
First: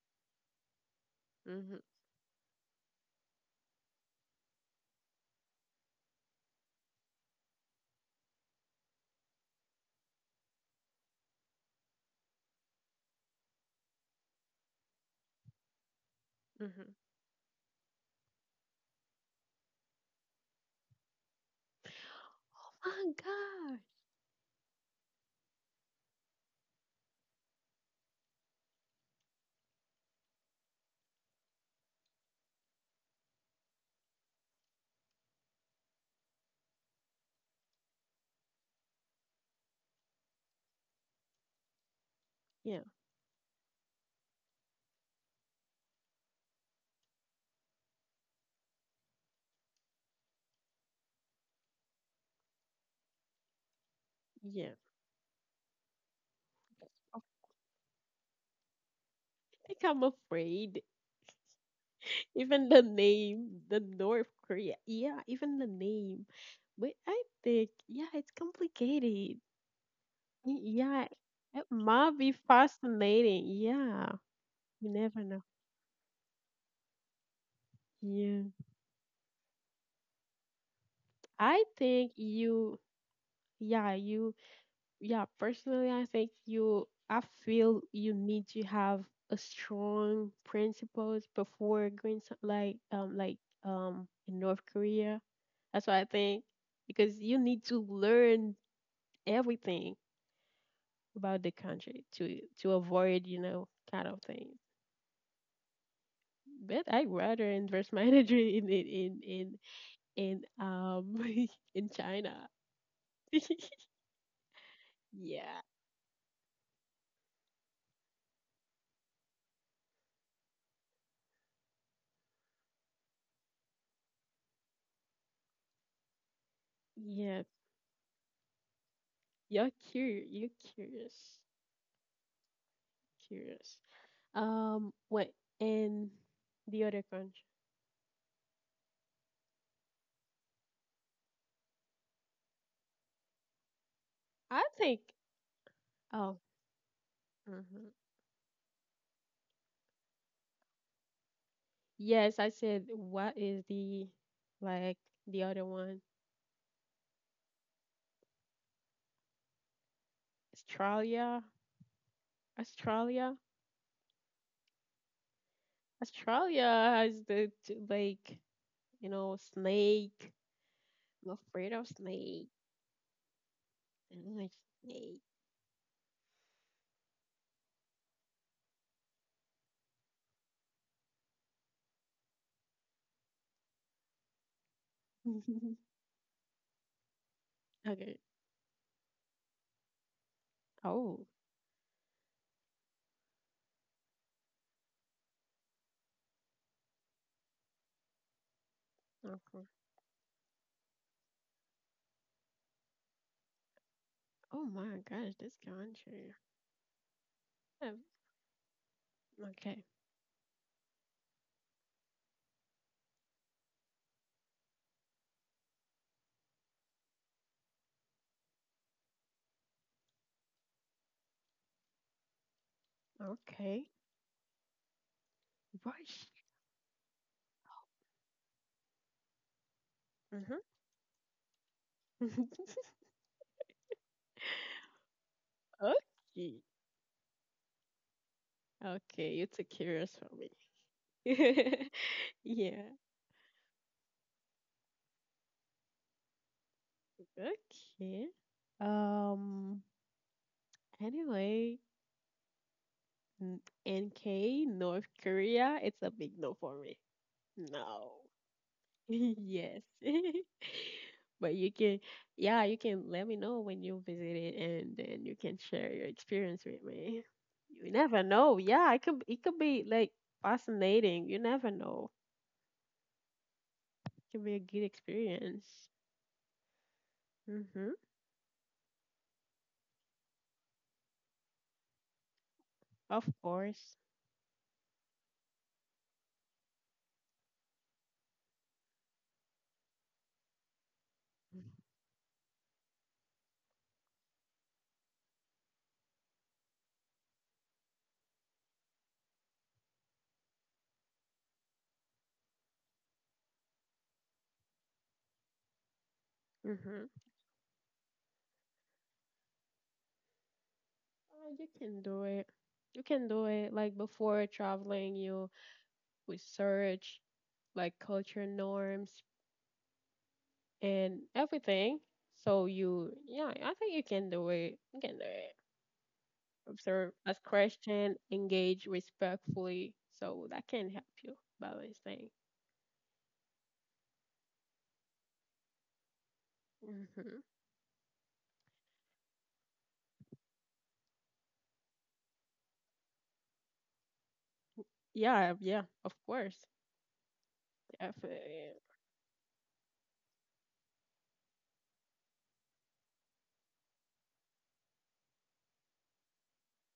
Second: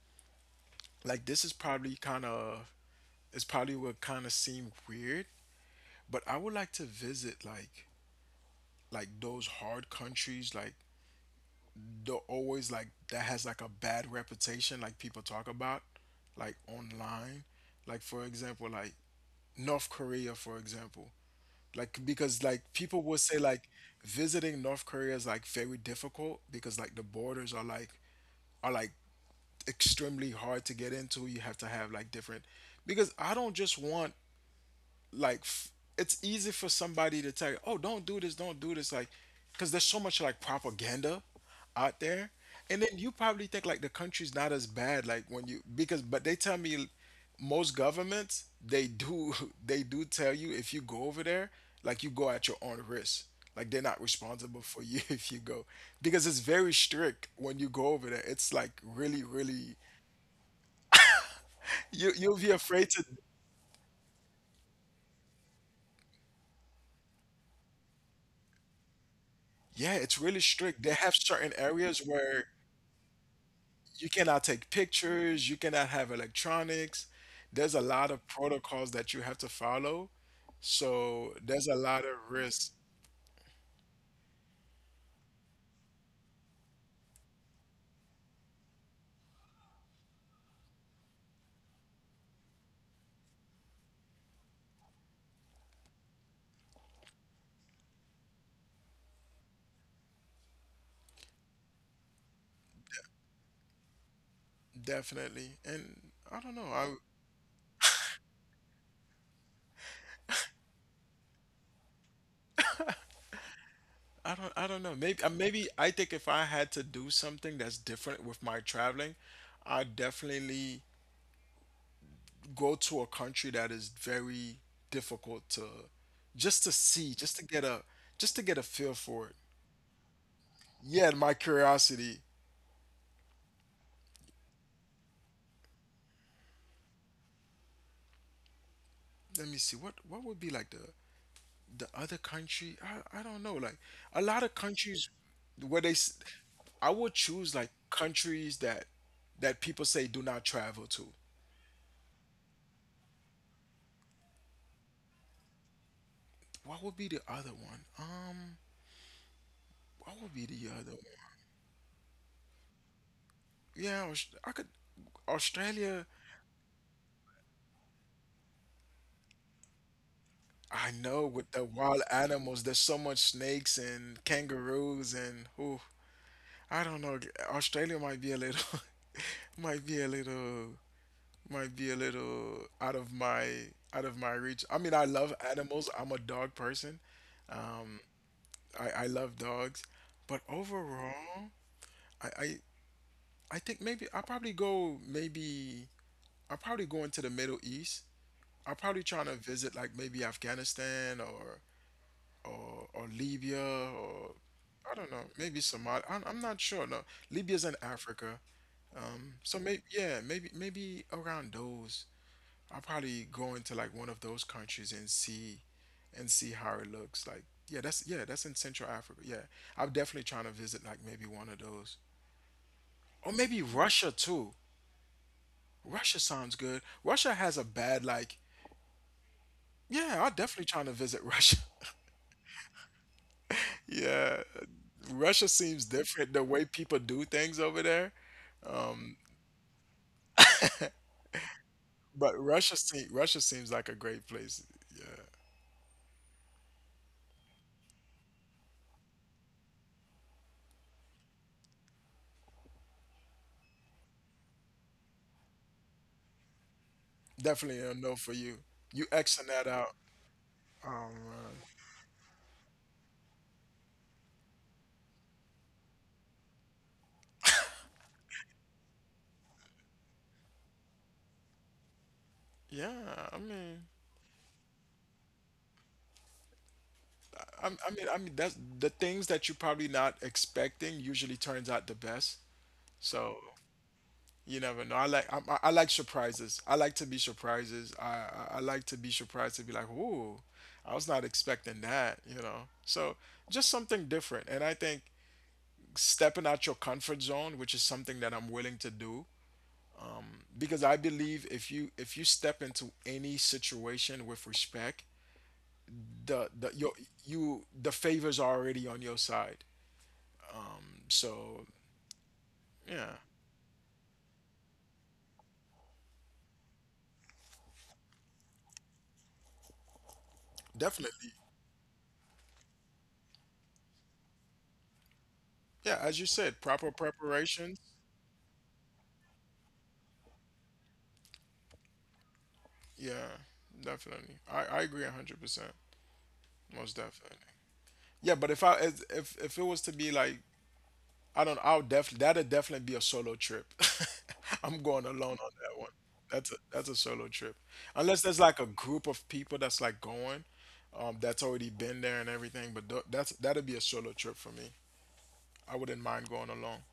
Speaker 2: this is
Speaker 1: Mm-hmm,
Speaker 2: probably kind of it's probably what kind of seem weird, but I would like to visit like those hard countries like they're always like that has like a bad reputation like people talk about like
Speaker 1: mm-hmm.
Speaker 2: online. Like for example, like North Korea, for example, like because like people
Speaker 1: Oh my
Speaker 2: will say like
Speaker 1: gosh.
Speaker 2: visiting North Korea is like very difficult because like the borders are like are like extremely hard to get into. You have to have like different, because I don't just want, like f- it's easy for somebody to tell you, "Oh, don't do this," like because there's so much like propaganda out there,
Speaker 1: Yeah,
Speaker 2: and then you probably think like the country's not as bad like when you, because but they tell me most governments, they do (laughs) they do tell you if you go over there, like you go at your own risk, like they're not responsible
Speaker 1: yeah.
Speaker 2: for you (laughs) if you go, because it's very strict when you go over there. It's like really
Speaker 1: I
Speaker 2: really
Speaker 1: think I'm afraid.
Speaker 2: you
Speaker 1: (laughs)
Speaker 2: you'll be
Speaker 1: Even the
Speaker 2: afraid to.
Speaker 1: name, the North Korea. Yeah, even the name. But I think, yeah, it's complicated.
Speaker 2: Yeah, it's really strict. They
Speaker 1: Yeah,
Speaker 2: have certain
Speaker 1: it
Speaker 2: areas
Speaker 1: might be
Speaker 2: where
Speaker 1: fascinating. Yeah,
Speaker 2: you cannot take
Speaker 1: you never know.
Speaker 2: pictures, you cannot have electronics. There's a lot of
Speaker 1: Yeah.
Speaker 2: protocols that you have to follow. So
Speaker 1: I
Speaker 2: there's a lot
Speaker 1: think
Speaker 2: of risk,
Speaker 1: you yeah, personally, I think you, I feel you need to have a strong principles before going to, like in North Korea. That's what I think because you need to learn everything about the country to avoid kind of things.
Speaker 2: definitely. And I don't know.
Speaker 1: But
Speaker 2: I
Speaker 1: I'd rather invest my (laughs) energy in in (laughs) in China. (laughs)
Speaker 2: I don't I don't know. Maybe
Speaker 1: yeah,
Speaker 2: maybe I think if I had to do something that's different with my traveling, I'd definitely go to a country that is very difficult to, just to see, just
Speaker 1: yeah.
Speaker 2: to get a just to get a feel for it.
Speaker 1: You're curious. You're curious.
Speaker 2: Yeah, my curiosity.
Speaker 1: Curious. Wait, in the other country,
Speaker 2: Let me see. What would be like the other country? I don't know. Like a lot of
Speaker 1: I think.
Speaker 2: countries where they, s-
Speaker 1: Oh,
Speaker 2: I would choose like
Speaker 1: mhm.
Speaker 2: countries that people say do not travel to.
Speaker 1: Yes, I said. What is like the other one?
Speaker 2: What would be the other one? What would be the other one?
Speaker 1: Australia, Australia,
Speaker 2: Yeah, Aus- I could, Australia.
Speaker 1: Australia has the snake.
Speaker 2: I know
Speaker 1: I'm
Speaker 2: with the
Speaker 1: afraid of
Speaker 2: wild
Speaker 1: snake.
Speaker 2: animals, there's so much snakes
Speaker 1: I
Speaker 2: and
Speaker 1: don't like
Speaker 2: kangaroos
Speaker 1: snake.
Speaker 2: and ooh, I don't know. Australia might be a little, (laughs) might be a little. Might be a little out of my reach. I mean, I love animals.
Speaker 1: (laughs)
Speaker 2: I'm a dog person.
Speaker 1: Okay.
Speaker 2: I love dogs, but
Speaker 1: Oh.
Speaker 2: overall, I I, I think maybe I'll probably go, maybe I'll probably go into the Middle East. I'll probably try to
Speaker 1: Okay.
Speaker 2: visit like maybe Afghanistan or or Libya or
Speaker 1: Oh
Speaker 2: I
Speaker 1: my
Speaker 2: don't know,
Speaker 1: gosh, this
Speaker 2: maybe Somalia.
Speaker 1: country.
Speaker 2: I'm not sure. No, Libya's in
Speaker 1: Um,
Speaker 2: Africa. So
Speaker 1: okay.
Speaker 2: maybe, yeah, maybe around those. I'll probably go into like one of those countries and see how it looks. Like yeah, that's in Central Africa. Yeah. I'm definitely trying to visit like maybe one of those. Or maybe
Speaker 1: Okay.
Speaker 2: Russia too. Russia
Speaker 1: Right.
Speaker 2: sounds good. Russia has a bad, like yeah, I'll definitely trying to visit Russia. (laughs)
Speaker 1: Mhm. (laughs)
Speaker 2: Yeah, Russia seems different the
Speaker 1: okay.
Speaker 2: way people do things over there,
Speaker 1: Okay, you took curious from me. (laughs)
Speaker 2: but
Speaker 1: yeah.
Speaker 2: Russia seems like a great place.
Speaker 1: Okay. Um. Anyway, n- NK North Korea. It's a big no for me.
Speaker 2: Definitely a
Speaker 1: No.
Speaker 2: no for you. You
Speaker 1: (laughs)
Speaker 2: Xing that
Speaker 1: yes.
Speaker 2: out.
Speaker 1: (laughs)
Speaker 2: Um,
Speaker 1: but you can, yeah, you can let me know when you visit it, and then you can share your experience with me. You never know. Yeah, It could. Be like fascinating. You never know.
Speaker 2: yeah, I mean,
Speaker 1: It could be a good experience. Mm-hmm.
Speaker 2: I mean, that's the things that you're probably not expecting usually turns out the best.
Speaker 1: Of
Speaker 2: So
Speaker 1: course.
Speaker 2: you never know. I like surprises. I like to be surprises. I like to be surprised, to be like, ooh, I was not expecting that. You know. So just something different. And I think stepping out your comfort zone, which is something that I'm willing to do, because I believe if you step into any situation with respect, the your
Speaker 1: Mm-hmm.
Speaker 2: you, the favors are already on your side.
Speaker 1: You
Speaker 2: So
Speaker 1: can do it. You
Speaker 2: yeah,
Speaker 1: can do it. Like before traveling, you research like culture norms and
Speaker 2: definitely.
Speaker 1: everything. So you, yeah, I think you can do it. You can do it.
Speaker 2: Yeah, as you said, proper
Speaker 1: Observe, ask
Speaker 2: preparations.
Speaker 1: question, engage respectfully. So that can help you balance things.
Speaker 2: Yeah, definitely. I agree 100%. Most definitely.
Speaker 1: Mm-hmm.
Speaker 2: Yeah, but if I as- if it was to be like I don't know, I'll definitely that'd definitely be a solo trip. (laughs) I'm going alone on
Speaker 1: Yeah,
Speaker 2: that
Speaker 1: yeah,
Speaker 2: one.
Speaker 1: of course.
Speaker 2: That's a solo trip. Unless there's like a
Speaker 1: Definitely.
Speaker 2: group of people that's like going, that's already been there and everything. But th- that'd be a solo trip for me. I wouldn't mind going alone.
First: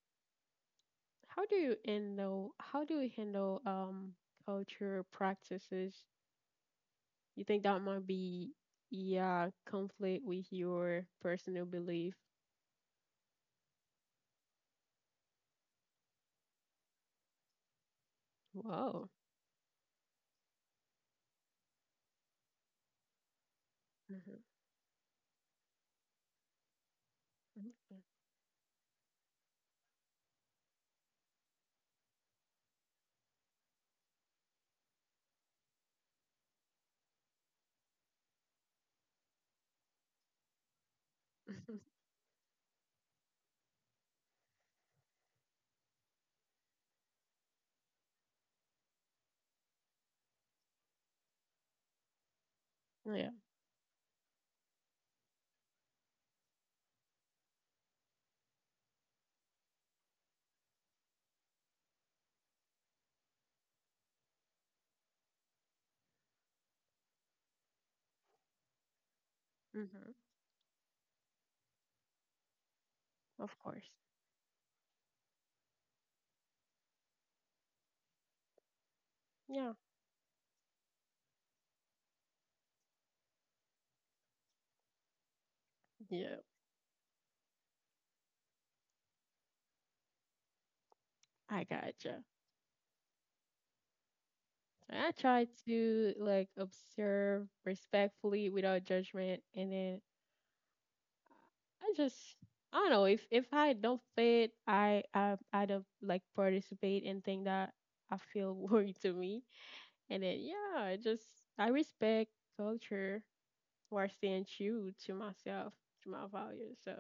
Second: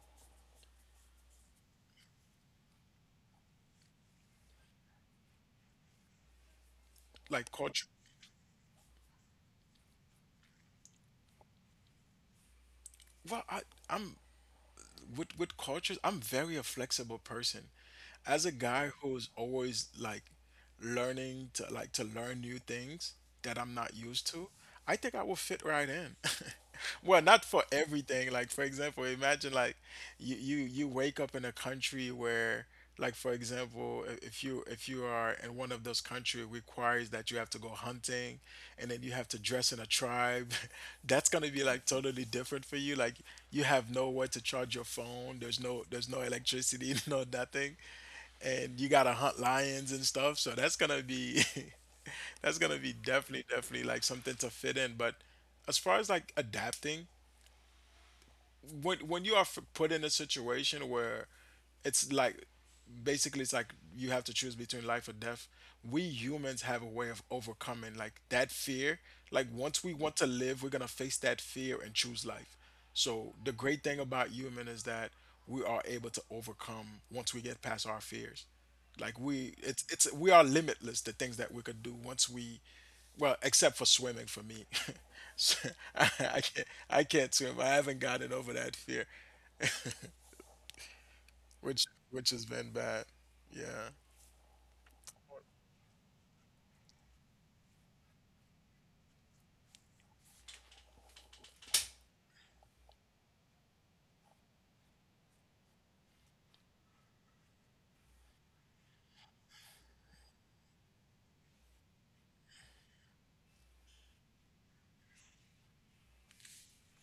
Speaker 1: How do you handle culture practices. You
Speaker 2: Like
Speaker 1: think that
Speaker 2: culture.
Speaker 1: might be, yeah, conflict with your personal belief?
Speaker 2: Well, I'm with cultures, I'm very a flexible person. As a guy
Speaker 1: Wow.
Speaker 2: who's always like learning to like to learn new things that I'm not used to, I think I will fit right in. (laughs) Well, not for
Speaker 1: Hmm.
Speaker 2: everything. Like for example, imagine like you wake up in a country where like for example, I- if you are in one of those countries requires that you have to go hunting, and then you have to dress in a tribe. (laughs) That's gonna be like totally different for you. Like you have nowhere to charge your phone. There's no electricity, (laughs) no nothing. And you gotta hunt lions and stuff. So that's gonna be (laughs) that's gonna be
Speaker 1: (laughs) Yeah.
Speaker 2: definitely like something to fit in. But as far as like adapting, when you are f- put in a situation where it's like basically it's like you have to choose between life or death, we humans have a way of overcoming like that fear. Like once we
Speaker 1: Hmm.
Speaker 2: want to live, we're going to face that fear and choose life. So the
Speaker 1: Of
Speaker 2: great
Speaker 1: course.
Speaker 2: thing about human is that we are able to overcome once we get past our fears. Like
Speaker 1: Yeah.
Speaker 2: it's we are limitless. The things that we could do once we, well, except for swimming for me, (laughs) so, I,
Speaker 1: Yeah.
Speaker 2: I can't swim. I haven't gotten over that fear,
Speaker 1: I
Speaker 2: which
Speaker 1: gotcha.
Speaker 2: has been bad. Yeah,
Speaker 1: I try to like observe respectfully without judgment, and then I just I don't know if I don't fit, I don't like participate in things that I feel (laughs) worry to me, and then yeah, I respect culture while staying true to myself, to my values. So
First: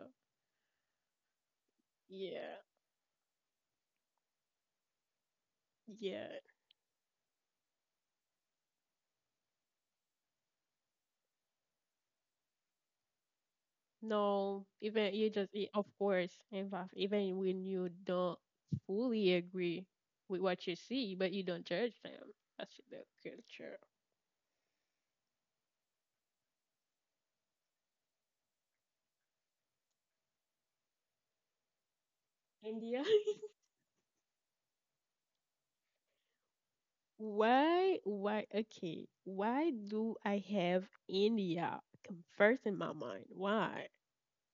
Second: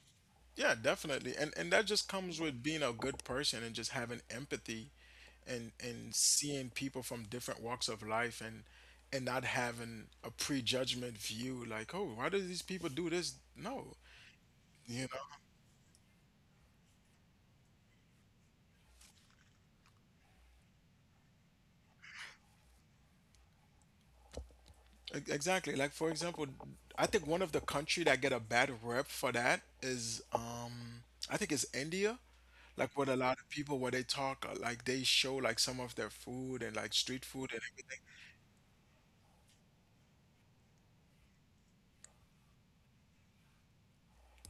Speaker 2: yeah, definitely. And that just comes
Speaker 1: yeah,
Speaker 2: with being a good person and just having empathy, and
Speaker 1: yeah.
Speaker 2: seeing people from different walks of life and not having a prejudgment view like, oh, why do these people do this? No,
Speaker 1: No,
Speaker 2: you know.
Speaker 1: even you just of course, in fact, even when you don't fully agree with what you see, but you don't judge them. That's the culture.
Speaker 2: E- Exactly. Like for example, I think one of the country that get a bad rep for that is I think it's India. Like
Speaker 1: India.
Speaker 2: what a lot of people where they talk like they show like some of their food and like
Speaker 1: (laughs)
Speaker 2: street food and
Speaker 1: why?
Speaker 2: everything.
Speaker 1: Why? Okay. Why do I have India come first in my mind? Why?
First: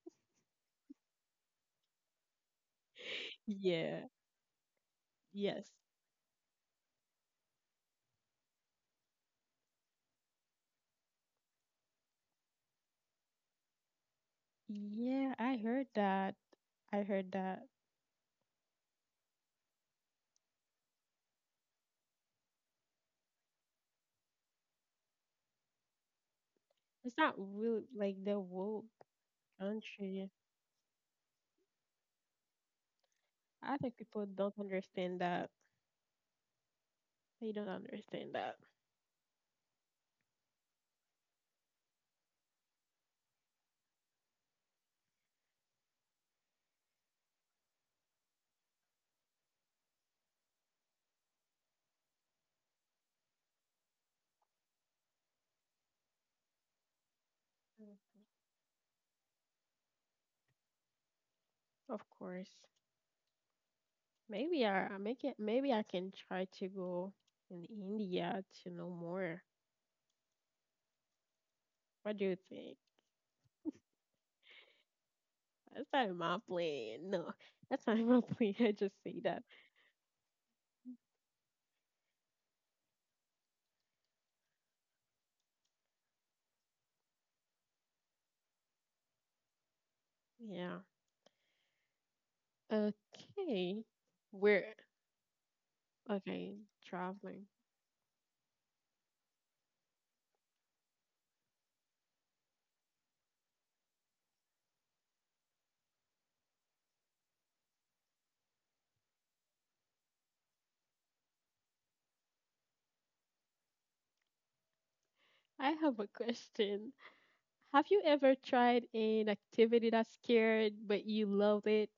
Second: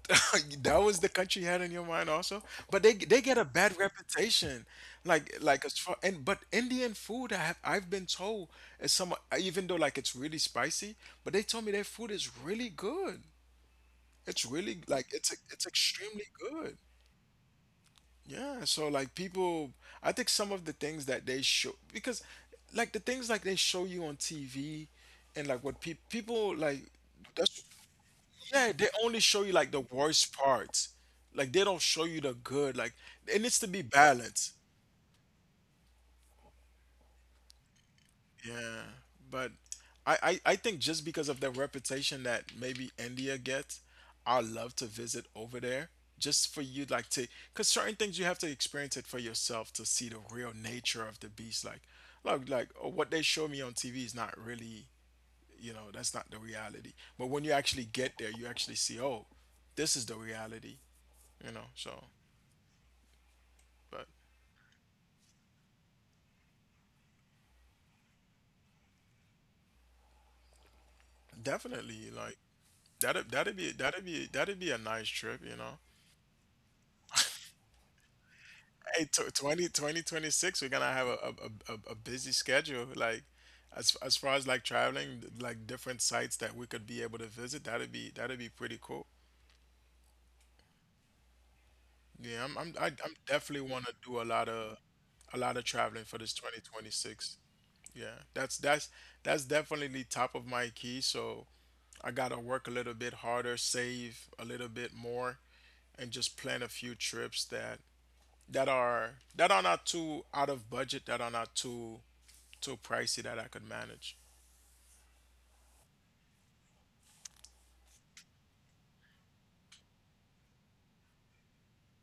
Speaker 2: (laughs) That was the country you had in your mind also. But they get a bad
Speaker 1: Yeah.
Speaker 2: reputation. Like
Speaker 1: Yes.
Speaker 2: as far, and but Indian food, I've been told is some, even though like it's really spicy, but they told me their food is really good. It's really like
Speaker 1: Yeah, I
Speaker 2: it's
Speaker 1: heard
Speaker 2: extremely
Speaker 1: that.
Speaker 2: good.
Speaker 1: I heard that.
Speaker 2: Yeah, so like people, I think some of the things that they show, because like the things like they show you on TV and like what people like
Speaker 1: It's not
Speaker 2: that's
Speaker 1: real like the
Speaker 2: yeah,
Speaker 1: woke
Speaker 2: they only show you like the
Speaker 1: country.
Speaker 2: worst parts. Like they don't show you the good. Like it needs to
Speaker 1: I
Speaker 2: be
Speaker 1: think people
Speaker 2: balanced.
Speaker 1: don't understand that. They don't understand that.
Speaker 2: Yeah, but I think just because of the reputation that maybe India gets, I love to visit over there just for you like to, because certain things you have to experience it for yourself to see the real nature of the beast. Like oh, what they show me on TV is not really, you know, that's not the reality. But when you actually get
Speaker 1: Mm.
Speaker 2: there, you actually see, oh, this is the reality, you know. So,
Speaker 1: Of course.
Speaker 2: but
Speaker 1: Maybe I make it maybe I can try to go in India to know more.
Speaker 2: definitely
Speaker 1: What do you
Speaker 2: like
Speaker 1: think?
Speaker 2: that'd be a nice trip, you know.
Speaker 1: That's not my plan. No. That's not my plan. (laughs) I just
Speaker 2: Hey,
Speaker 1: say
Speaker 2: tw
Speaker 1: that.
Speaker 2: 20, 2026, we're gonna have a, a busy schedule. Like, as far as like traveling, like different sites that we could be able to visit, that'd be pretty cool.
Speaker 1: Yeah.
Speaker 2: Yeah, I'm definitely want
Speaker 1: Okay.
Speaker 2: to do
Speaker 1: We're
Speaker 2: a lot of traveling for this
Speaker 1: okay,
Speaker 2: 2026.
Speaker 1: traveling.
Speaker 2: Yeah, that's definitely top of my key. So I gotta work a little bit harder, save a little bit more, and just plan a few trips that are not too out of budget, that are not too pricey that I could manage.
Speaker 1: I have a question. Have you ever tried an activity that scared but you loved it?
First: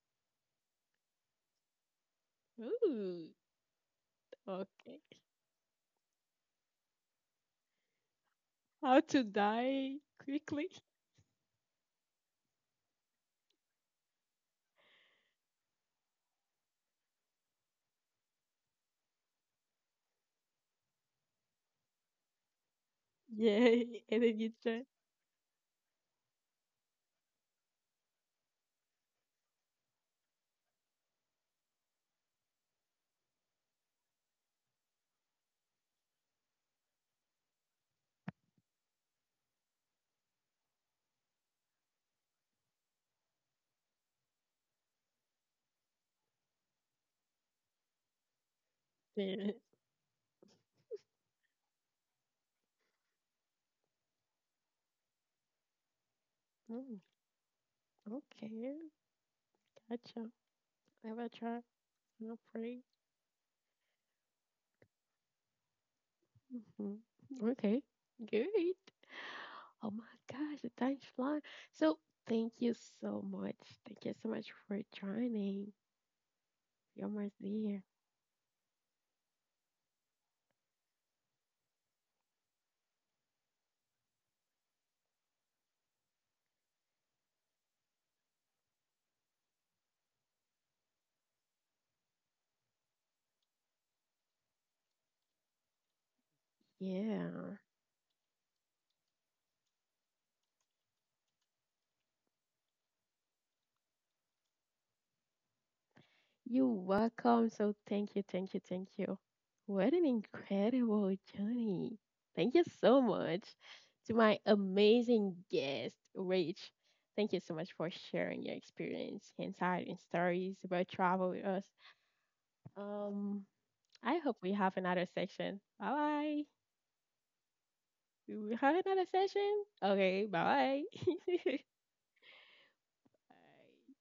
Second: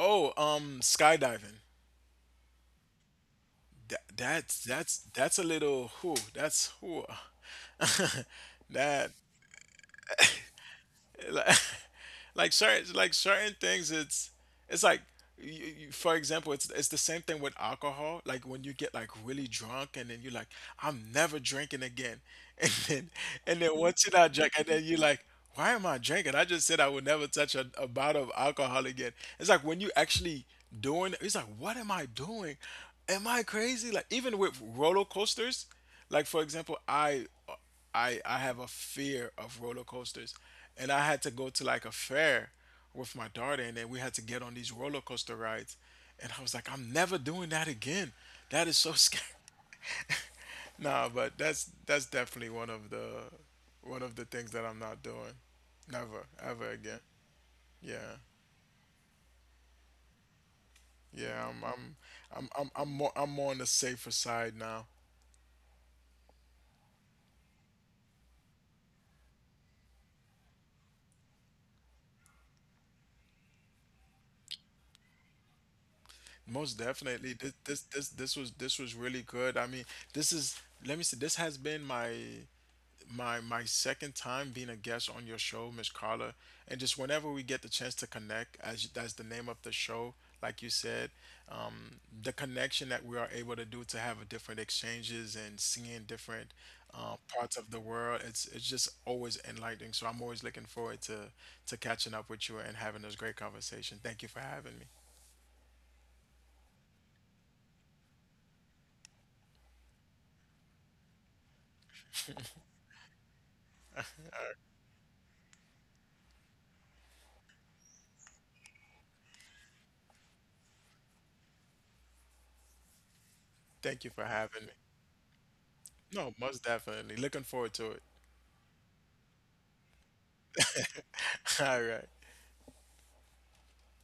Speaker 2: Oh, skydiving.
Speaker 1: Ooh, okay.
Speaker 2: That's a little who that's who (laughs)
Speaker 1: How
Speaker 2: that
Speaker 1: to die quickly?
Speaker 2: like, (laughs) like certain things it's like for example it's the same thing with alcohol, like when you get like really drunk and then you're like, I'm never drinking again, (laughs) and then
Speaker 1: (laughs)
Speaker 2: once
Speaker 1: Yay,
Speaker 2: you're
Speaker 1: and
Speaker 2: not
Speaker 1: then
Speaker 2: drinking,
Speaker 1: you
Speaker 2: and then
Speaker 1: try.
Speaker 2: you're like, why am I drinking? I just said I would never touch a bottle of alcohol again. It's like when you actually doing, it's like what am I doing, am I crazy? Like even with roller coasters, like for example, I have a fear of roller coasters, and I had to go to like a fair with my daughter, and then we had to get on these roller coaster rides, and I was like, I'm never doing that again. That is so (laughs) scary.
Speaker 1: Yeah.
Speaker 2: Nah, but that's definitely one of the things that I'm not doing. Never, ever again.
Speaker 1: Mm,
Speaker 2: Yeah.
Speaker 1: okay, gotcha.
Speaker 2: Yeah,
Speaker 1: Avatar, no pray.
Speaker 2: I'm more on the safer side now.
Speaker 1: Hmm. Okay, good. Oh my gosh, the time's flying. So thank you so much. Thank you so much for joining.
Speaker 2: Most
Speaker 1: You're
Speaker 2: definitely.
Speaker 1: my dear.
Speaker 2: This was really good. I mean, this is, let me see, this has been my my second time being a guest on your show, Miss Carla, and just whenever we get the chance to connect, as that's the name of the show, like you said, the connection that we are able to do, to have a different exchanges and seeing different parts
Speaker 1: Yeah.
Speaker 2: of the world, it's just always enlightening. So I'm always looking forward to catching up with you and having this great conversation. Thank you for having me.
Speaker 1: You're welcome. So thank you, thank you, thank you. What an incredible journey. Thank you so much to my amazing guest, Rach. Thank you so much for sharing your experience, insight, and stories about travel with us. Um,
Speaker 2: Thank you
Speaker 1: I
Speaker 2: for
Speaker 1: hope we
Speaker 2: having me.
Speaker 1: have another section. Bye
Speaker 2: No,
Speaker 1: bye.
Speaker 2: most definitely. Looking forward to it.
Speaker 1: Do We have another session. Okay, bye bye.
Speaker 2: (laughs) All right.
Speaker 1: (laughs)